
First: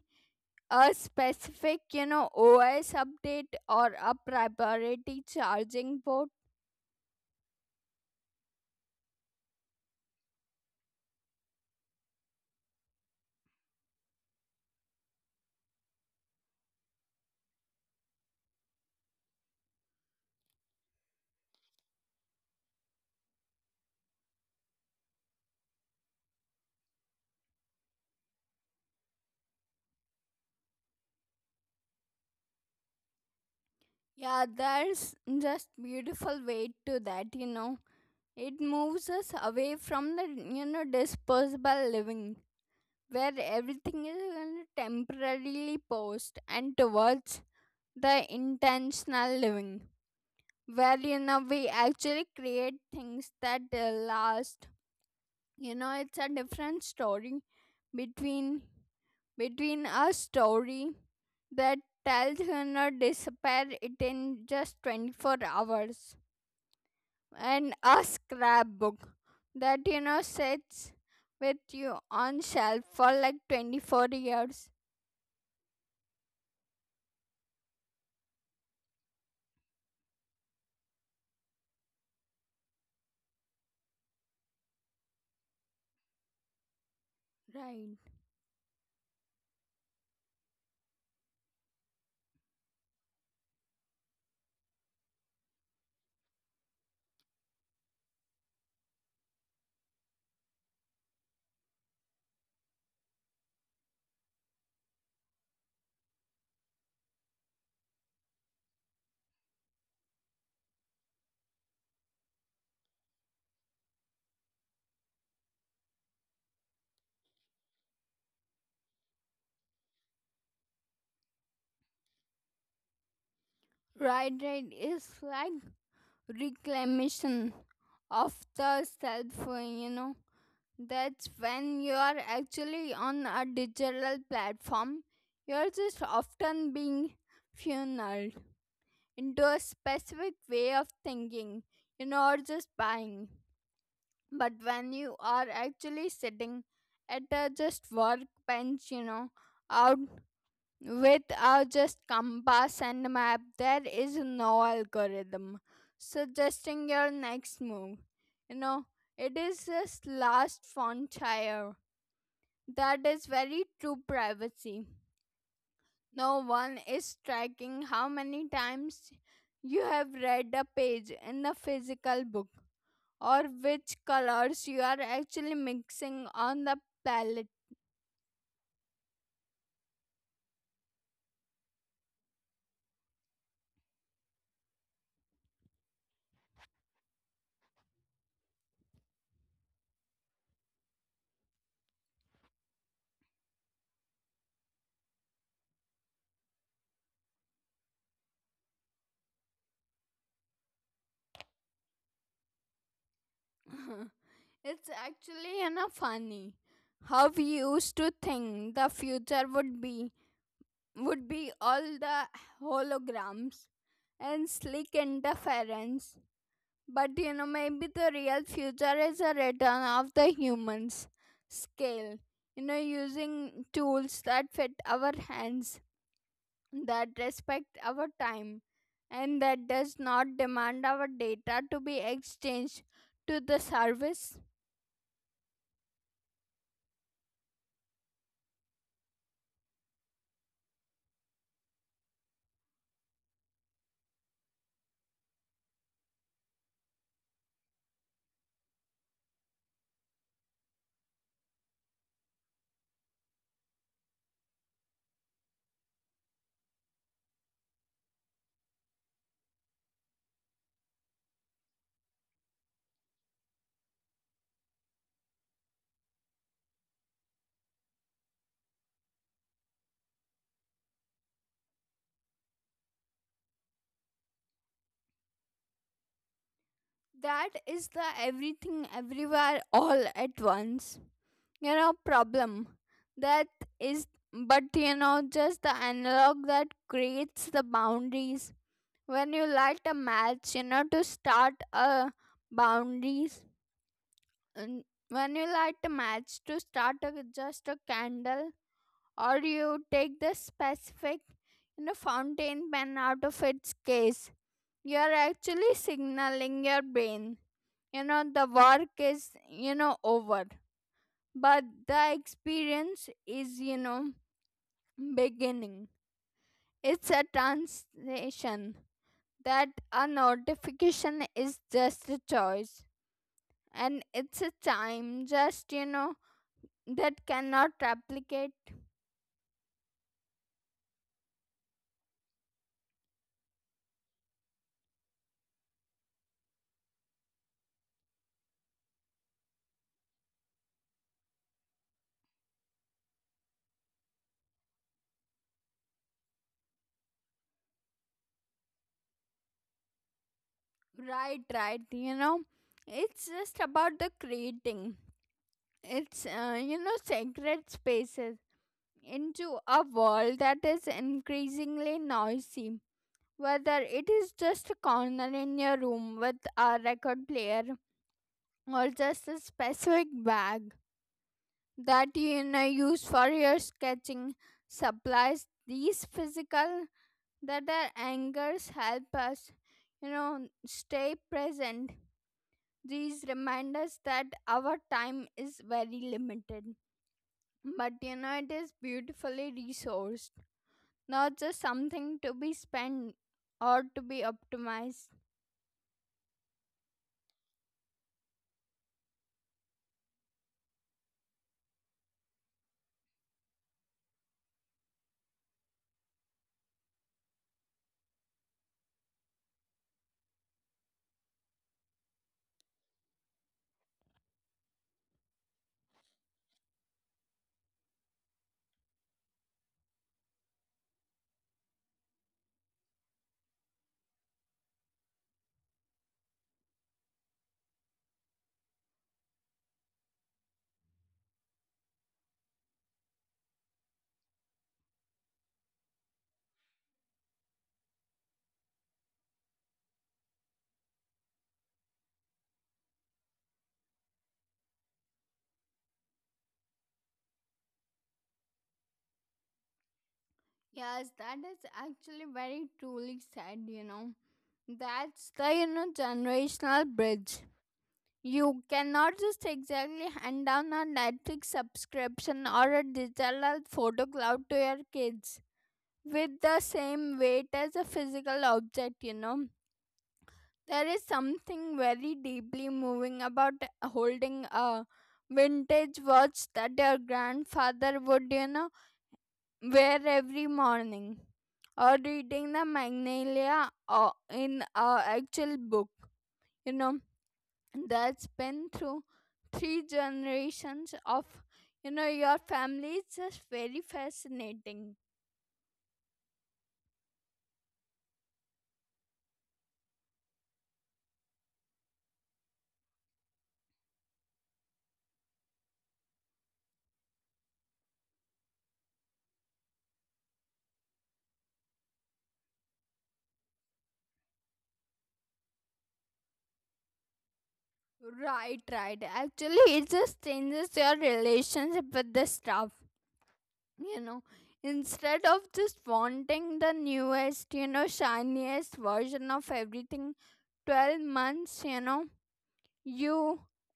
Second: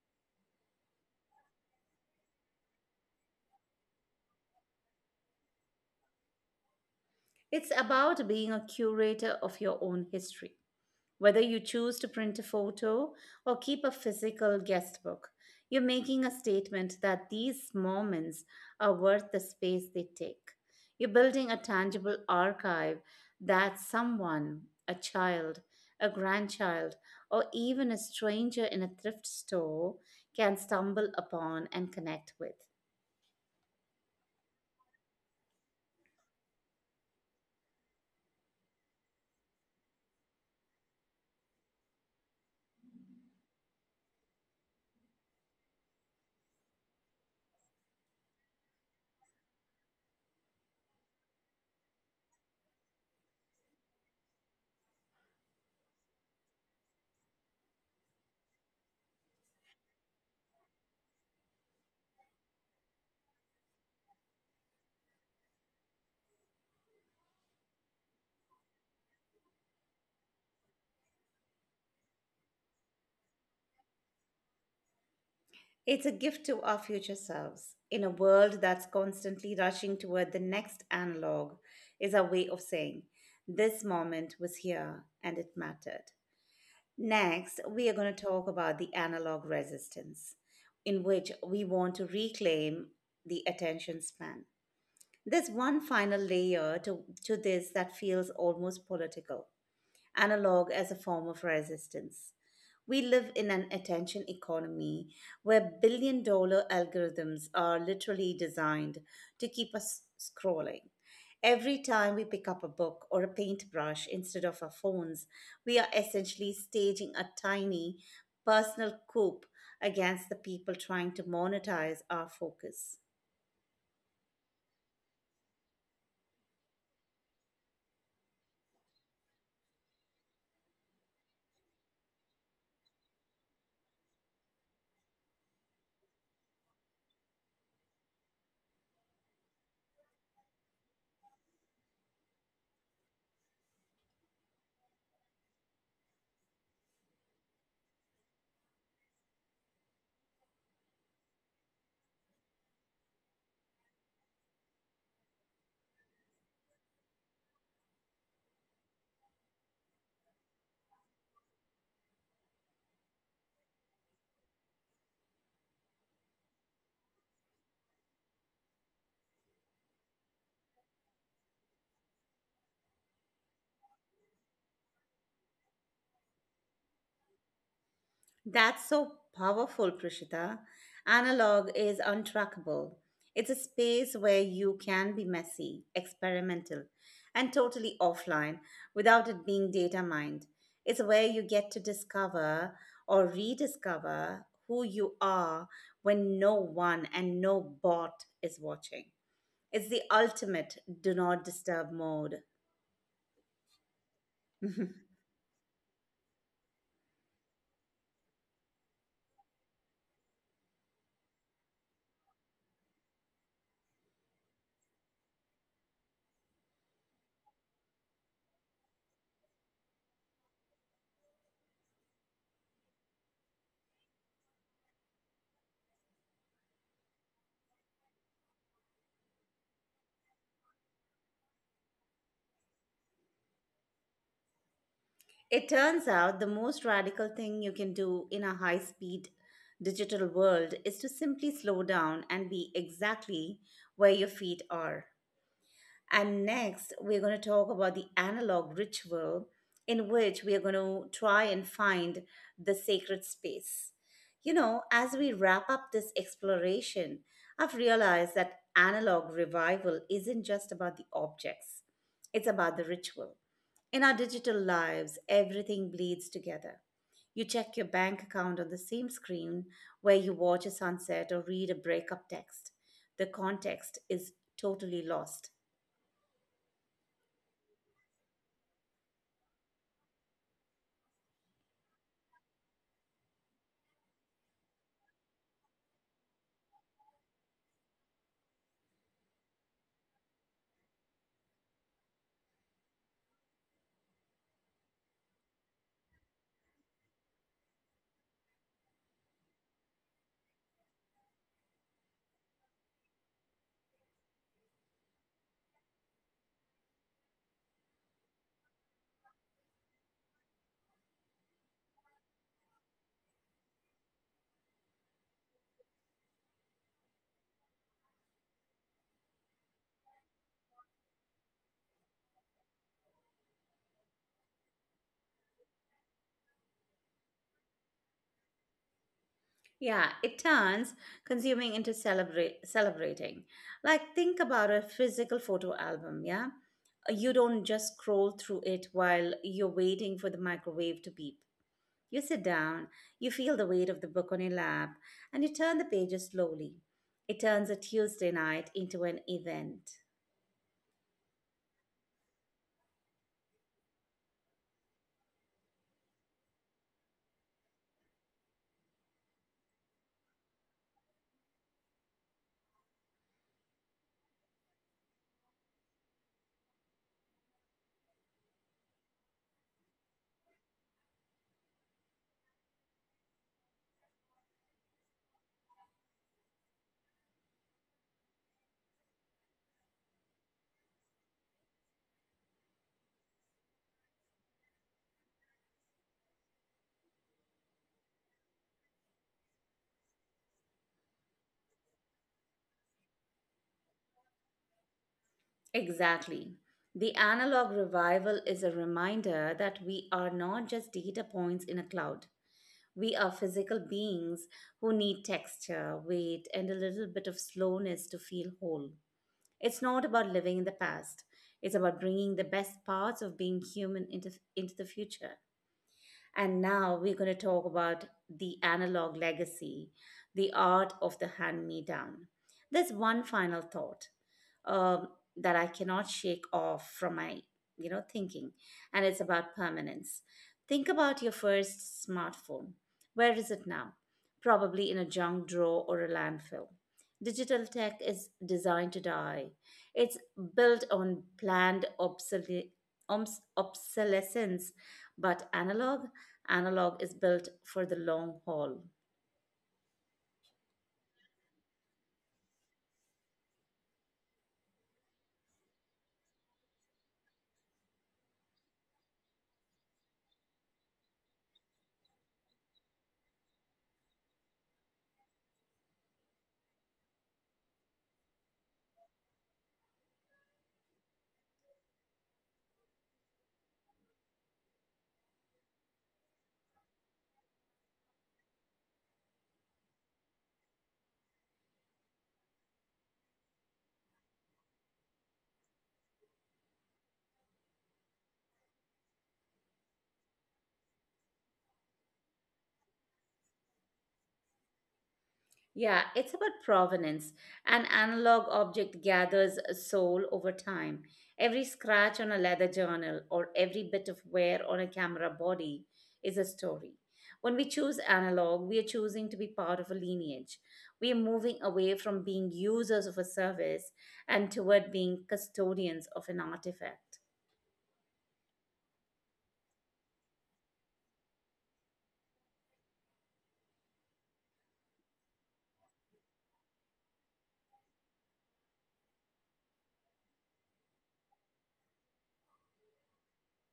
Speaker 2: a specific, you know, OS update or a priority charging port.
Speaker 1: It's about being a curator of your own history. Whether you choose to print a photo or keep a physical guestbook, you're making a statement that these moments are worth the space they take. You're building a tangible archive that someone, a child, a grandchild, or even a stranger in a thrift store can stumble upon and connect with.
Speaker 2: Yeah, there's just beautiful weight to that, you know. It moves us away from the, you know, disposable living where everything is gonna temporarily paused and towards the intentional living where you know we actually create things that last. You know, it's a different story between between a story that tells you know disappear it in just 24 hours and a scrapbook that you know sits with you on shelf for like 24 years.
Speaker 1: It's a gift to our future selves. In a world that's constantly rushing toward the next analog, is our way of saying, this moment was here and it mattered. Next, we
Speaker 2: Right.
Speaker 1: are going to talk about the analog resistance, in which we want to reclaim the attention span. There's one final layer to this that feels almost political. Analog as a form of resistance. We live in an attention economy where billion-dollar algorithms are literally designed to keep us scrolling. Every time we pick up a book or a paintbrush instead of our phones, we are essentially staging a tiny personal coup against the people trying to monetize our focus.
Speaker 2: Right. It's like reclamation of the self, you know. That's when you are actually on a digital platform, you're just often being funneled into a specific way of thinking, you know, or just buying. But when you are actually sitting at a just workbench, you know, out without just compass and map, there is no algorithm suggesting your next move. You know, it is this last frontier that is very true privacy. No one is tracking how many times you have read a page in a physical book or which colors you are actually mixing on the palette.
Speaker 1: That's so powerful, Prishita. Analog is untrackable. It's a space where you can be messy, experimental, and totally offline without it being data mined. It's where you get to discover or rediscover who you are when no one and no bot is watching. It's the ultimate do not disturb mode.
Speaker 2: It's actually, you know, funny how we used to think the future would be, would be all the holograms and slick interference. But you know maybe the real future is a return of the humans scale. You know, using tools that fit our hands, that respect our time, and that does not demand our data to be exchanged to the service.
Speaker 1: It turns out the most radical thing you can do in a high speed digital world is to simply slow down and be exactly where your feet are. And next, we're going to talk about the analog ritual in which we are going to try and find the sacred space. You know, as we wrap up this exploration, I've realized that analog revival isn't just about the objects, it's about the ritual in our digital lives, everything bleeds together. You check your bank account on the same screen where you watch a sunset or read a breakup text. The context is totally lost.
Speaker 2: That is the everything everywhere all at once, you know, problem. That is, but you know, just the analog that creates the boundaries. When you light a match, you know, to start a boundaries, and when you light a match to start a, just a candle, or you take the specific, you know, fountain pen out of its case, you are actually signaling your brain, you know, the work is, you know, over, but the experience is, you know, beginning. It's a translation that a notification is just a choice, and it's a time just, you know, that cannot replicate.
Speaker 1: Yeah, it turns consuming into celebrating. Like, think about a physical photo album, yeah? You don't just scroll through it while you're waiting for the microwave to beep. You sit down, you feel the weight of the book on your lap, and you turn the pages slowly. It turns a Tuesday night into an event.
Speaker 2: Right, right. You know, it's just about the creating. It's you know sacred spaces into a world that is increasingly noisy. Whether it is just a corner in your room with a record player or just a specific bag that you know, use for your sketching supplies, these physical that our angers help us, you know, stay present. These remind us that our time is very limited, but you know, it is beautifully resourced, not just something to be spent or to be optimized.
Speaker 1: Exactly. The analog revival is a reminder that we are not just data points in a cloud. We are physical beings who need texture, weight, and a little bit of slowness to feel whole. It's not about living in the past, it's about bringing the best parts of being human into the future. And now we're going to talk about the analog legacy, the art of the hand me down. There's one final thought um, that I cannot shake off from my thinking, and it's about permanence. Think about your first smartphone. Where is it now? Probably in a junk drawer or a landfill. Digital tech is designed to die. It's built on planned obsolescence. But analog analog is built for the long haul.
Speaker 2: Yes, that is actually very truly said, you know. That's the, you know, generational bridge. You cannot just exactly hand down a Netflix subscription or a digital photo cloud to your kids with the same weight as a physical object, you know. There is something very deeply moving about holding a vintage watch that your grandfather would, you know, where every morning, or reading the magnolia or in our actual book, you know, that's been through three generations of, you know, your family is just very fascinating.
Speaker 1: Yeah, it's about provenance. An analog object gathers a soul over time. Every scratch on a leather journal or every bit of wear on a camera body is a story. When we choose analog, we are choosing to be part of a lineage. We are moving away from being users of a service and toward being custodians of an artifact.
Speaker 2: Right, right. Actually, it just changes your relationship with the stuff, you know. Instead of just wanting the newest, you know, shiniest version of everything 12 months, you know, you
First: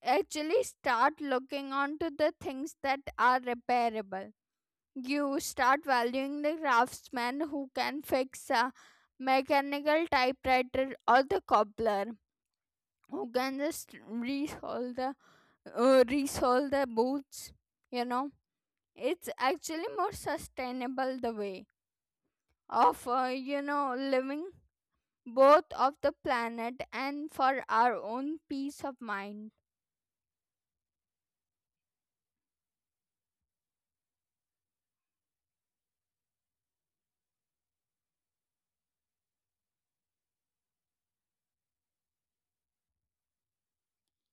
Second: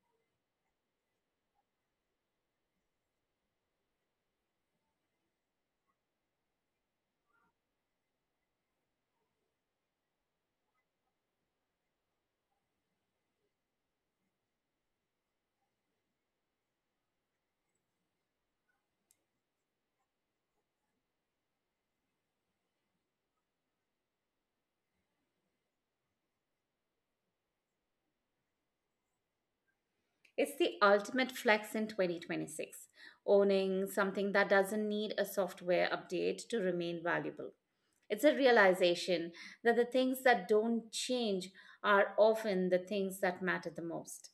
Speaker 2: actually start looking onto the things that are repairable. You start valuing the craftsman who can fix a mechanical typewriter or the cobbler who can just resolve the resolve the boots. You know, it's actually more sustainable the way of you know living both of the planet and for our own peace of mind.
Speaker 1: It's the ultimate flex in 2026, owning something that doesn't need a software update to remain valuable. It's a realization that the things that don't change are often the things that matter the most.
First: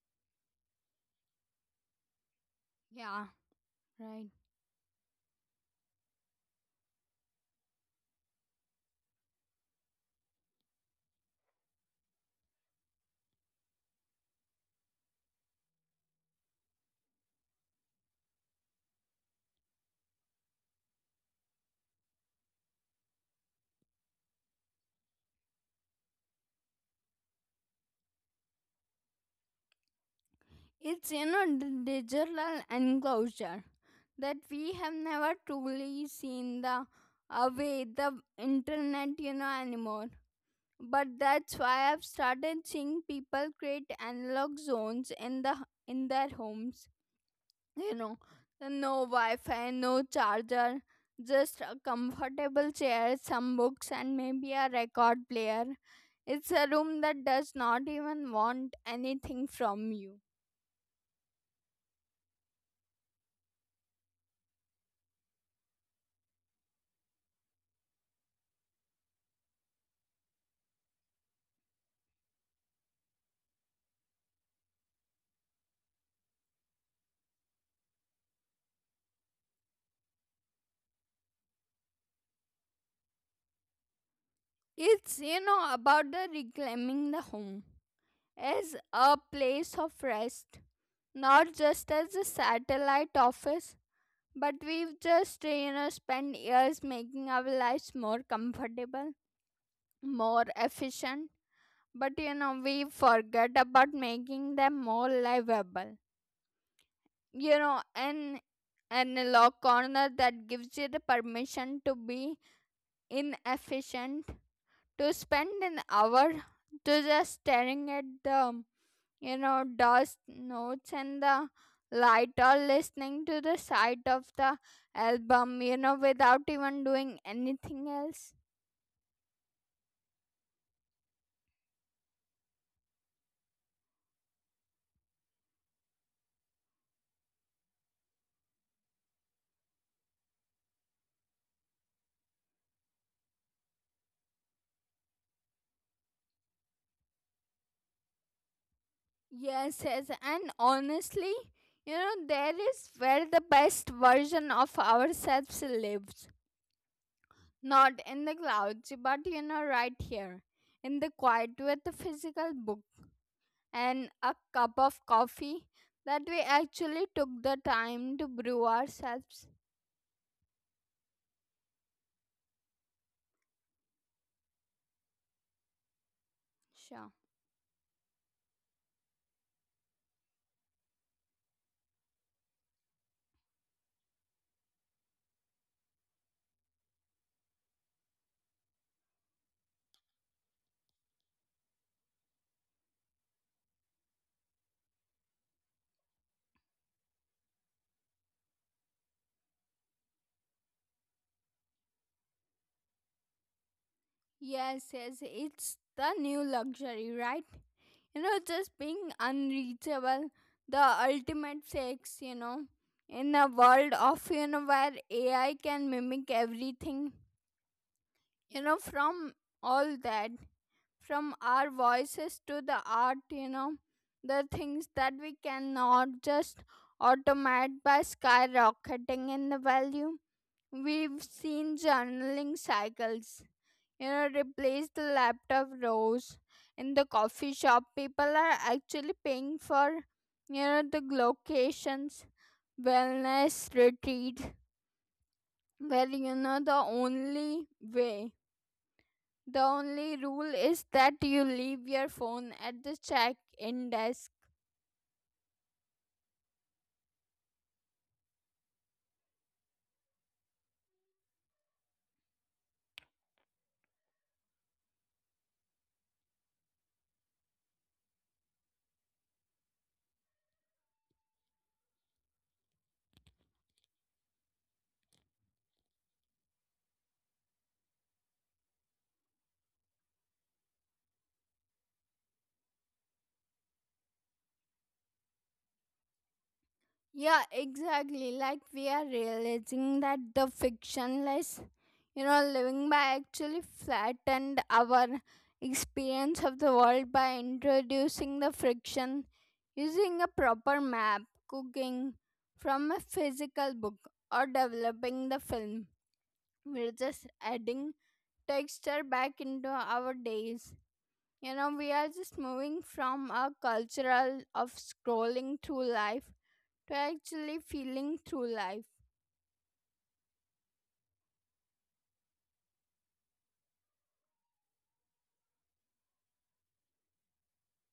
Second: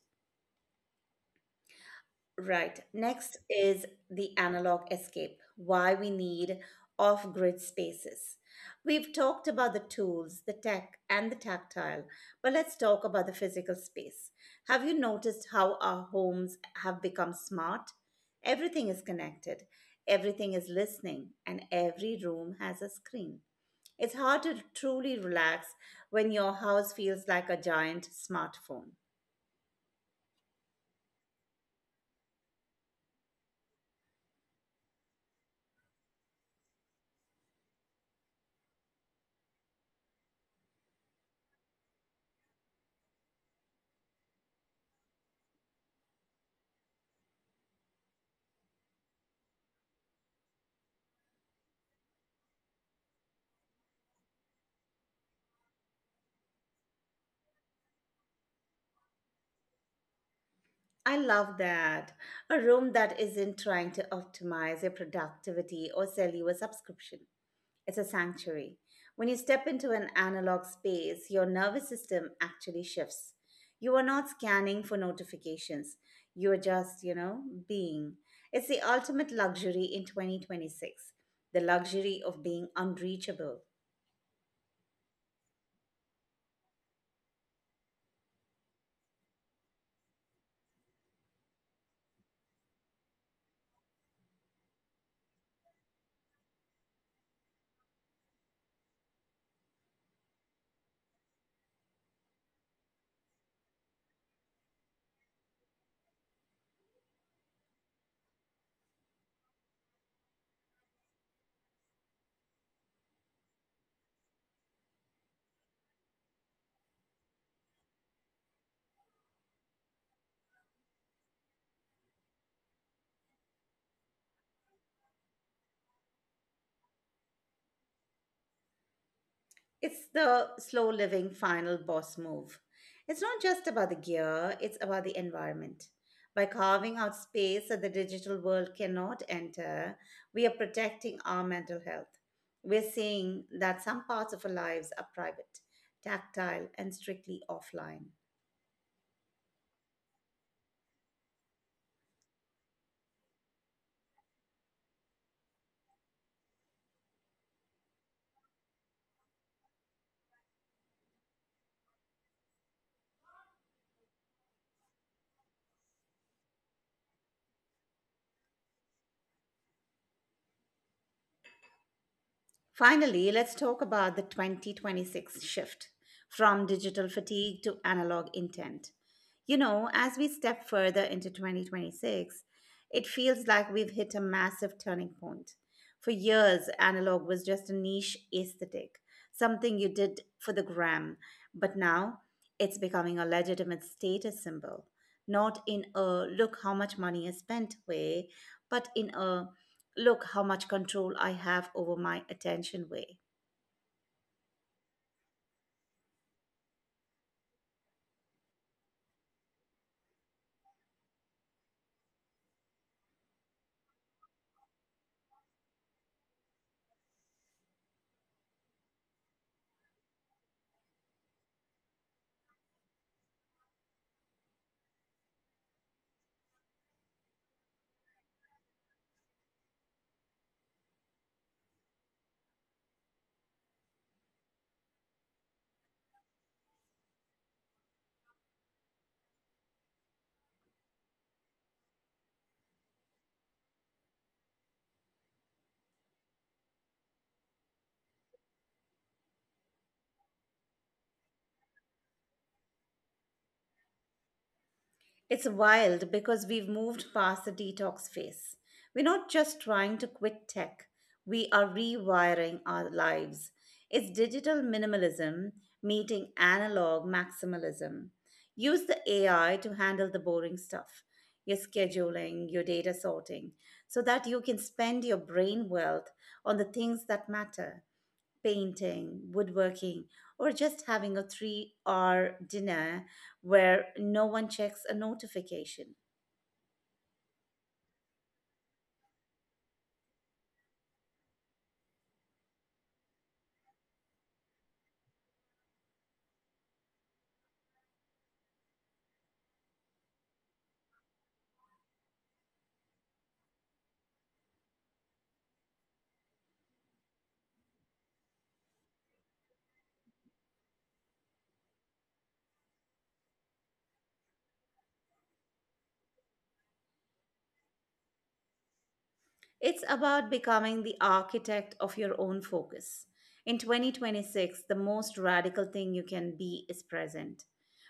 Speaker 1: Right.
Speaker 2: Yeah,
Speaker 1: Next is
Speaker 2: right.
Speaker 1: the analog escape, why we need off grid spaces. We've talked about the tools, the tech, and the tactile, but let's talk about the physical space. Have you noticed how our homes have become smart? Everything is connected, everything is listening, and every room has a screen. It's hard to truly relax when your house feels like a giant smartphone.
Speaker 2: It's in a digital enclosure that we have never truly seen the away the internet, you know, anymore. But that's why I've started seeing people create analog zones in the in their homes. You know, no Wi-Fi, no charger, just a comfortable chair, some books, and maybe a record player. It's a room that does not even want anything from you.
Speaker 1: I love that. A room that isn't trying to optimize your productivity or sell you a subscription. It's a sanctuary. When you step into an analog space, your nervous system actually shifts. You are not scanning for notifications. You are just, being. It's the ultimate luxury in 2026, the luxury of being unreachable.
Speaker 2: It's, you know, about the reclaiming the home as a place of rest, not just as a satellite office. But we've just, you know, spent years making our lives more comfortable, more efficient. But, you know, we forget about making them more livable. You know, an analog corner that gives you the permission to be inefficient, to spend an hour to just staring at the, you know, dust notes and the light or listening to the sight of the album, you know, without even doing anything else.
Speaker 1: It's the slow living final boss move. It's not just about the gear, it's about the environment. By carving out space that the digital world cannot enter, we are protecting our mental health. We're saying that some parts of our lives are private, tactile, and strictly offline.
Speaker 2: Yes, yes, and honestly, you know, there is where the best version of ourselves lives. Not in the clouds, but you know, right here, in the quiet with the physical book and a cup of coffee that we actually took the time to brew ourselves.
Speaker 1: Finally, let's talk about the 2026 shift from
Speaker 2: Sure.
Speaker 1: digital fatigue to analog intent. You know, as we step further into 2026, it feels like we've hit a massive turning point. For years, analog was just a niche aesthetic, something you did for the gram, but now it's becoming a legitimate status symbol. Not in a look how much money is spent way, but in a look how much control I have over my attention way.
Speaker 2: Yes, it's the new luxury, right? You know, just being unreachable, the ultimate sex, you know, in a world of, you know, where AI can mimic everything, you know, from all that, from our voices to the art, you know, the things that we cannot just automate by skyrocketing in the value. We've seen journaling cycles, you know, replace the laptop rows in the coffee shop. People are actually paying for, you know, the locations wellness retreat where you know the only way, the only rule is that you leave your phone at the check-in desk.
Speaker 1: It's wild because we've moved past the detox phase. We're not just trying to quit tech, we are rewiring our lives. It's digital minimalism meeting analog maximalism. Use the AI to handle the boring stuff, your scheduling, your data sorting, so that you can spend your brain wealth on the things that matter painting, woodworking, or just having a 3-hour dinner where no one checks a notification.
Speaker 2: Yeah, exactly. Like we are realizing that the fictionless, you know, living by actually flattened our experience of the world by introducing the friction, using a proper map, cooking from a physical book, or developing the film. We're just adding texture back into our days. You know, we are just moving from a cultural of scrolling through life to actually feeling through life.
Speaker 1: It's about becoming the architect of your own focus. In 2026, the most radical thing you can be is present.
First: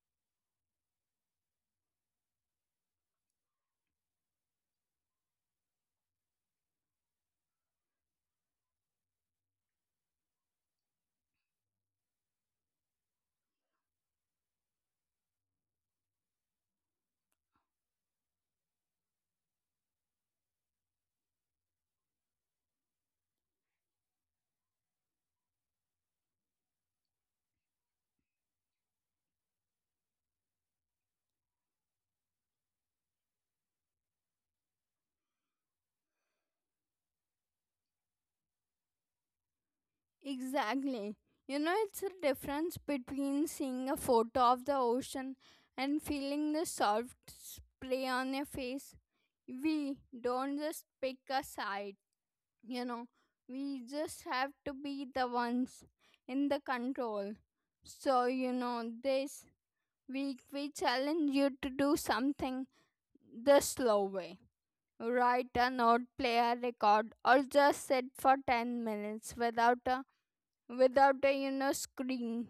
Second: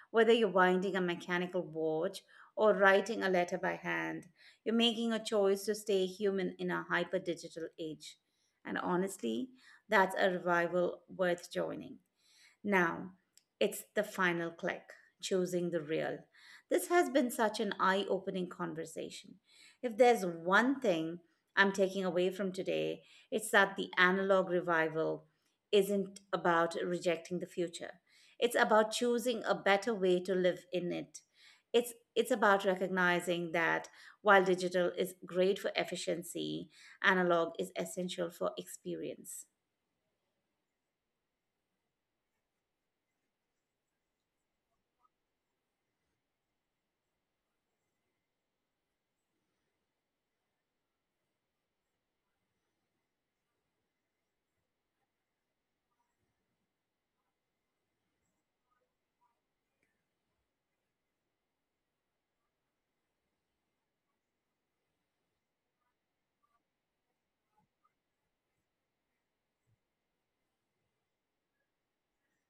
Speaker 1: Whether you're winding a mechanical watch or writing a letter by hand, you're making a choice to stay human in a hyper digital age. And honestly, that's a revival worth joining. Now, it's the final click, choosing the real. This has been such an eye opening conversation. If there's one thing I'm taking away from today, it's that the analog revival isn't about rejecting the future. It's about choosing a better way to live in it. It's about recognizing that while digital is great for efficiency, analog is essential for experience.
Speaker 2: Exactly. You know, it's a difference between seeing a photo of the ocean and feeling the soft spray on your face. We don't just pick a side, you know, we just have to be the ones in the control. So, you know, this week we challenge you to do something the slow way. Write a note, play a record, or just sit for 10 minutes without a without a you know screen.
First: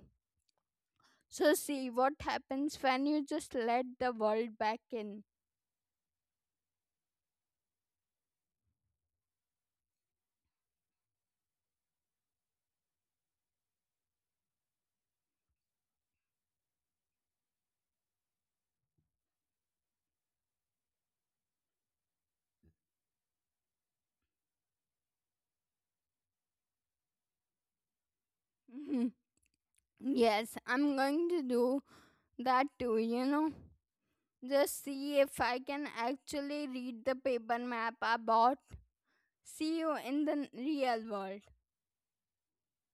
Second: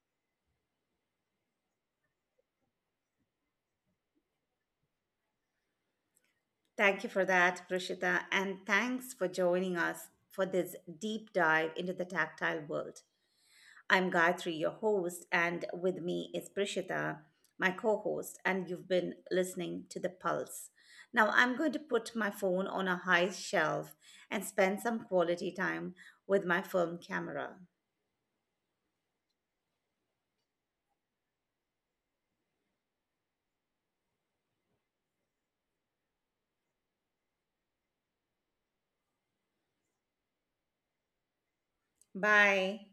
Speaker 2: So see what happens when you just let the world back in.
Speaker 1: Thank you for that, Prashita, and thanks for joining us for this deep dive into the tactile world. I'm Gayatri, your host, and with me is Prashita, my co host, and you've been listening to The Pulse. Now, I'm going to put my phone on a high shelf and spend some quality time with my film camera.
Speaker 2: Mhm. Yes, I'm going to do that too, you know. Just see if I can actually read the paper map I bought. See you in the real world.
Speaker 1: Bye.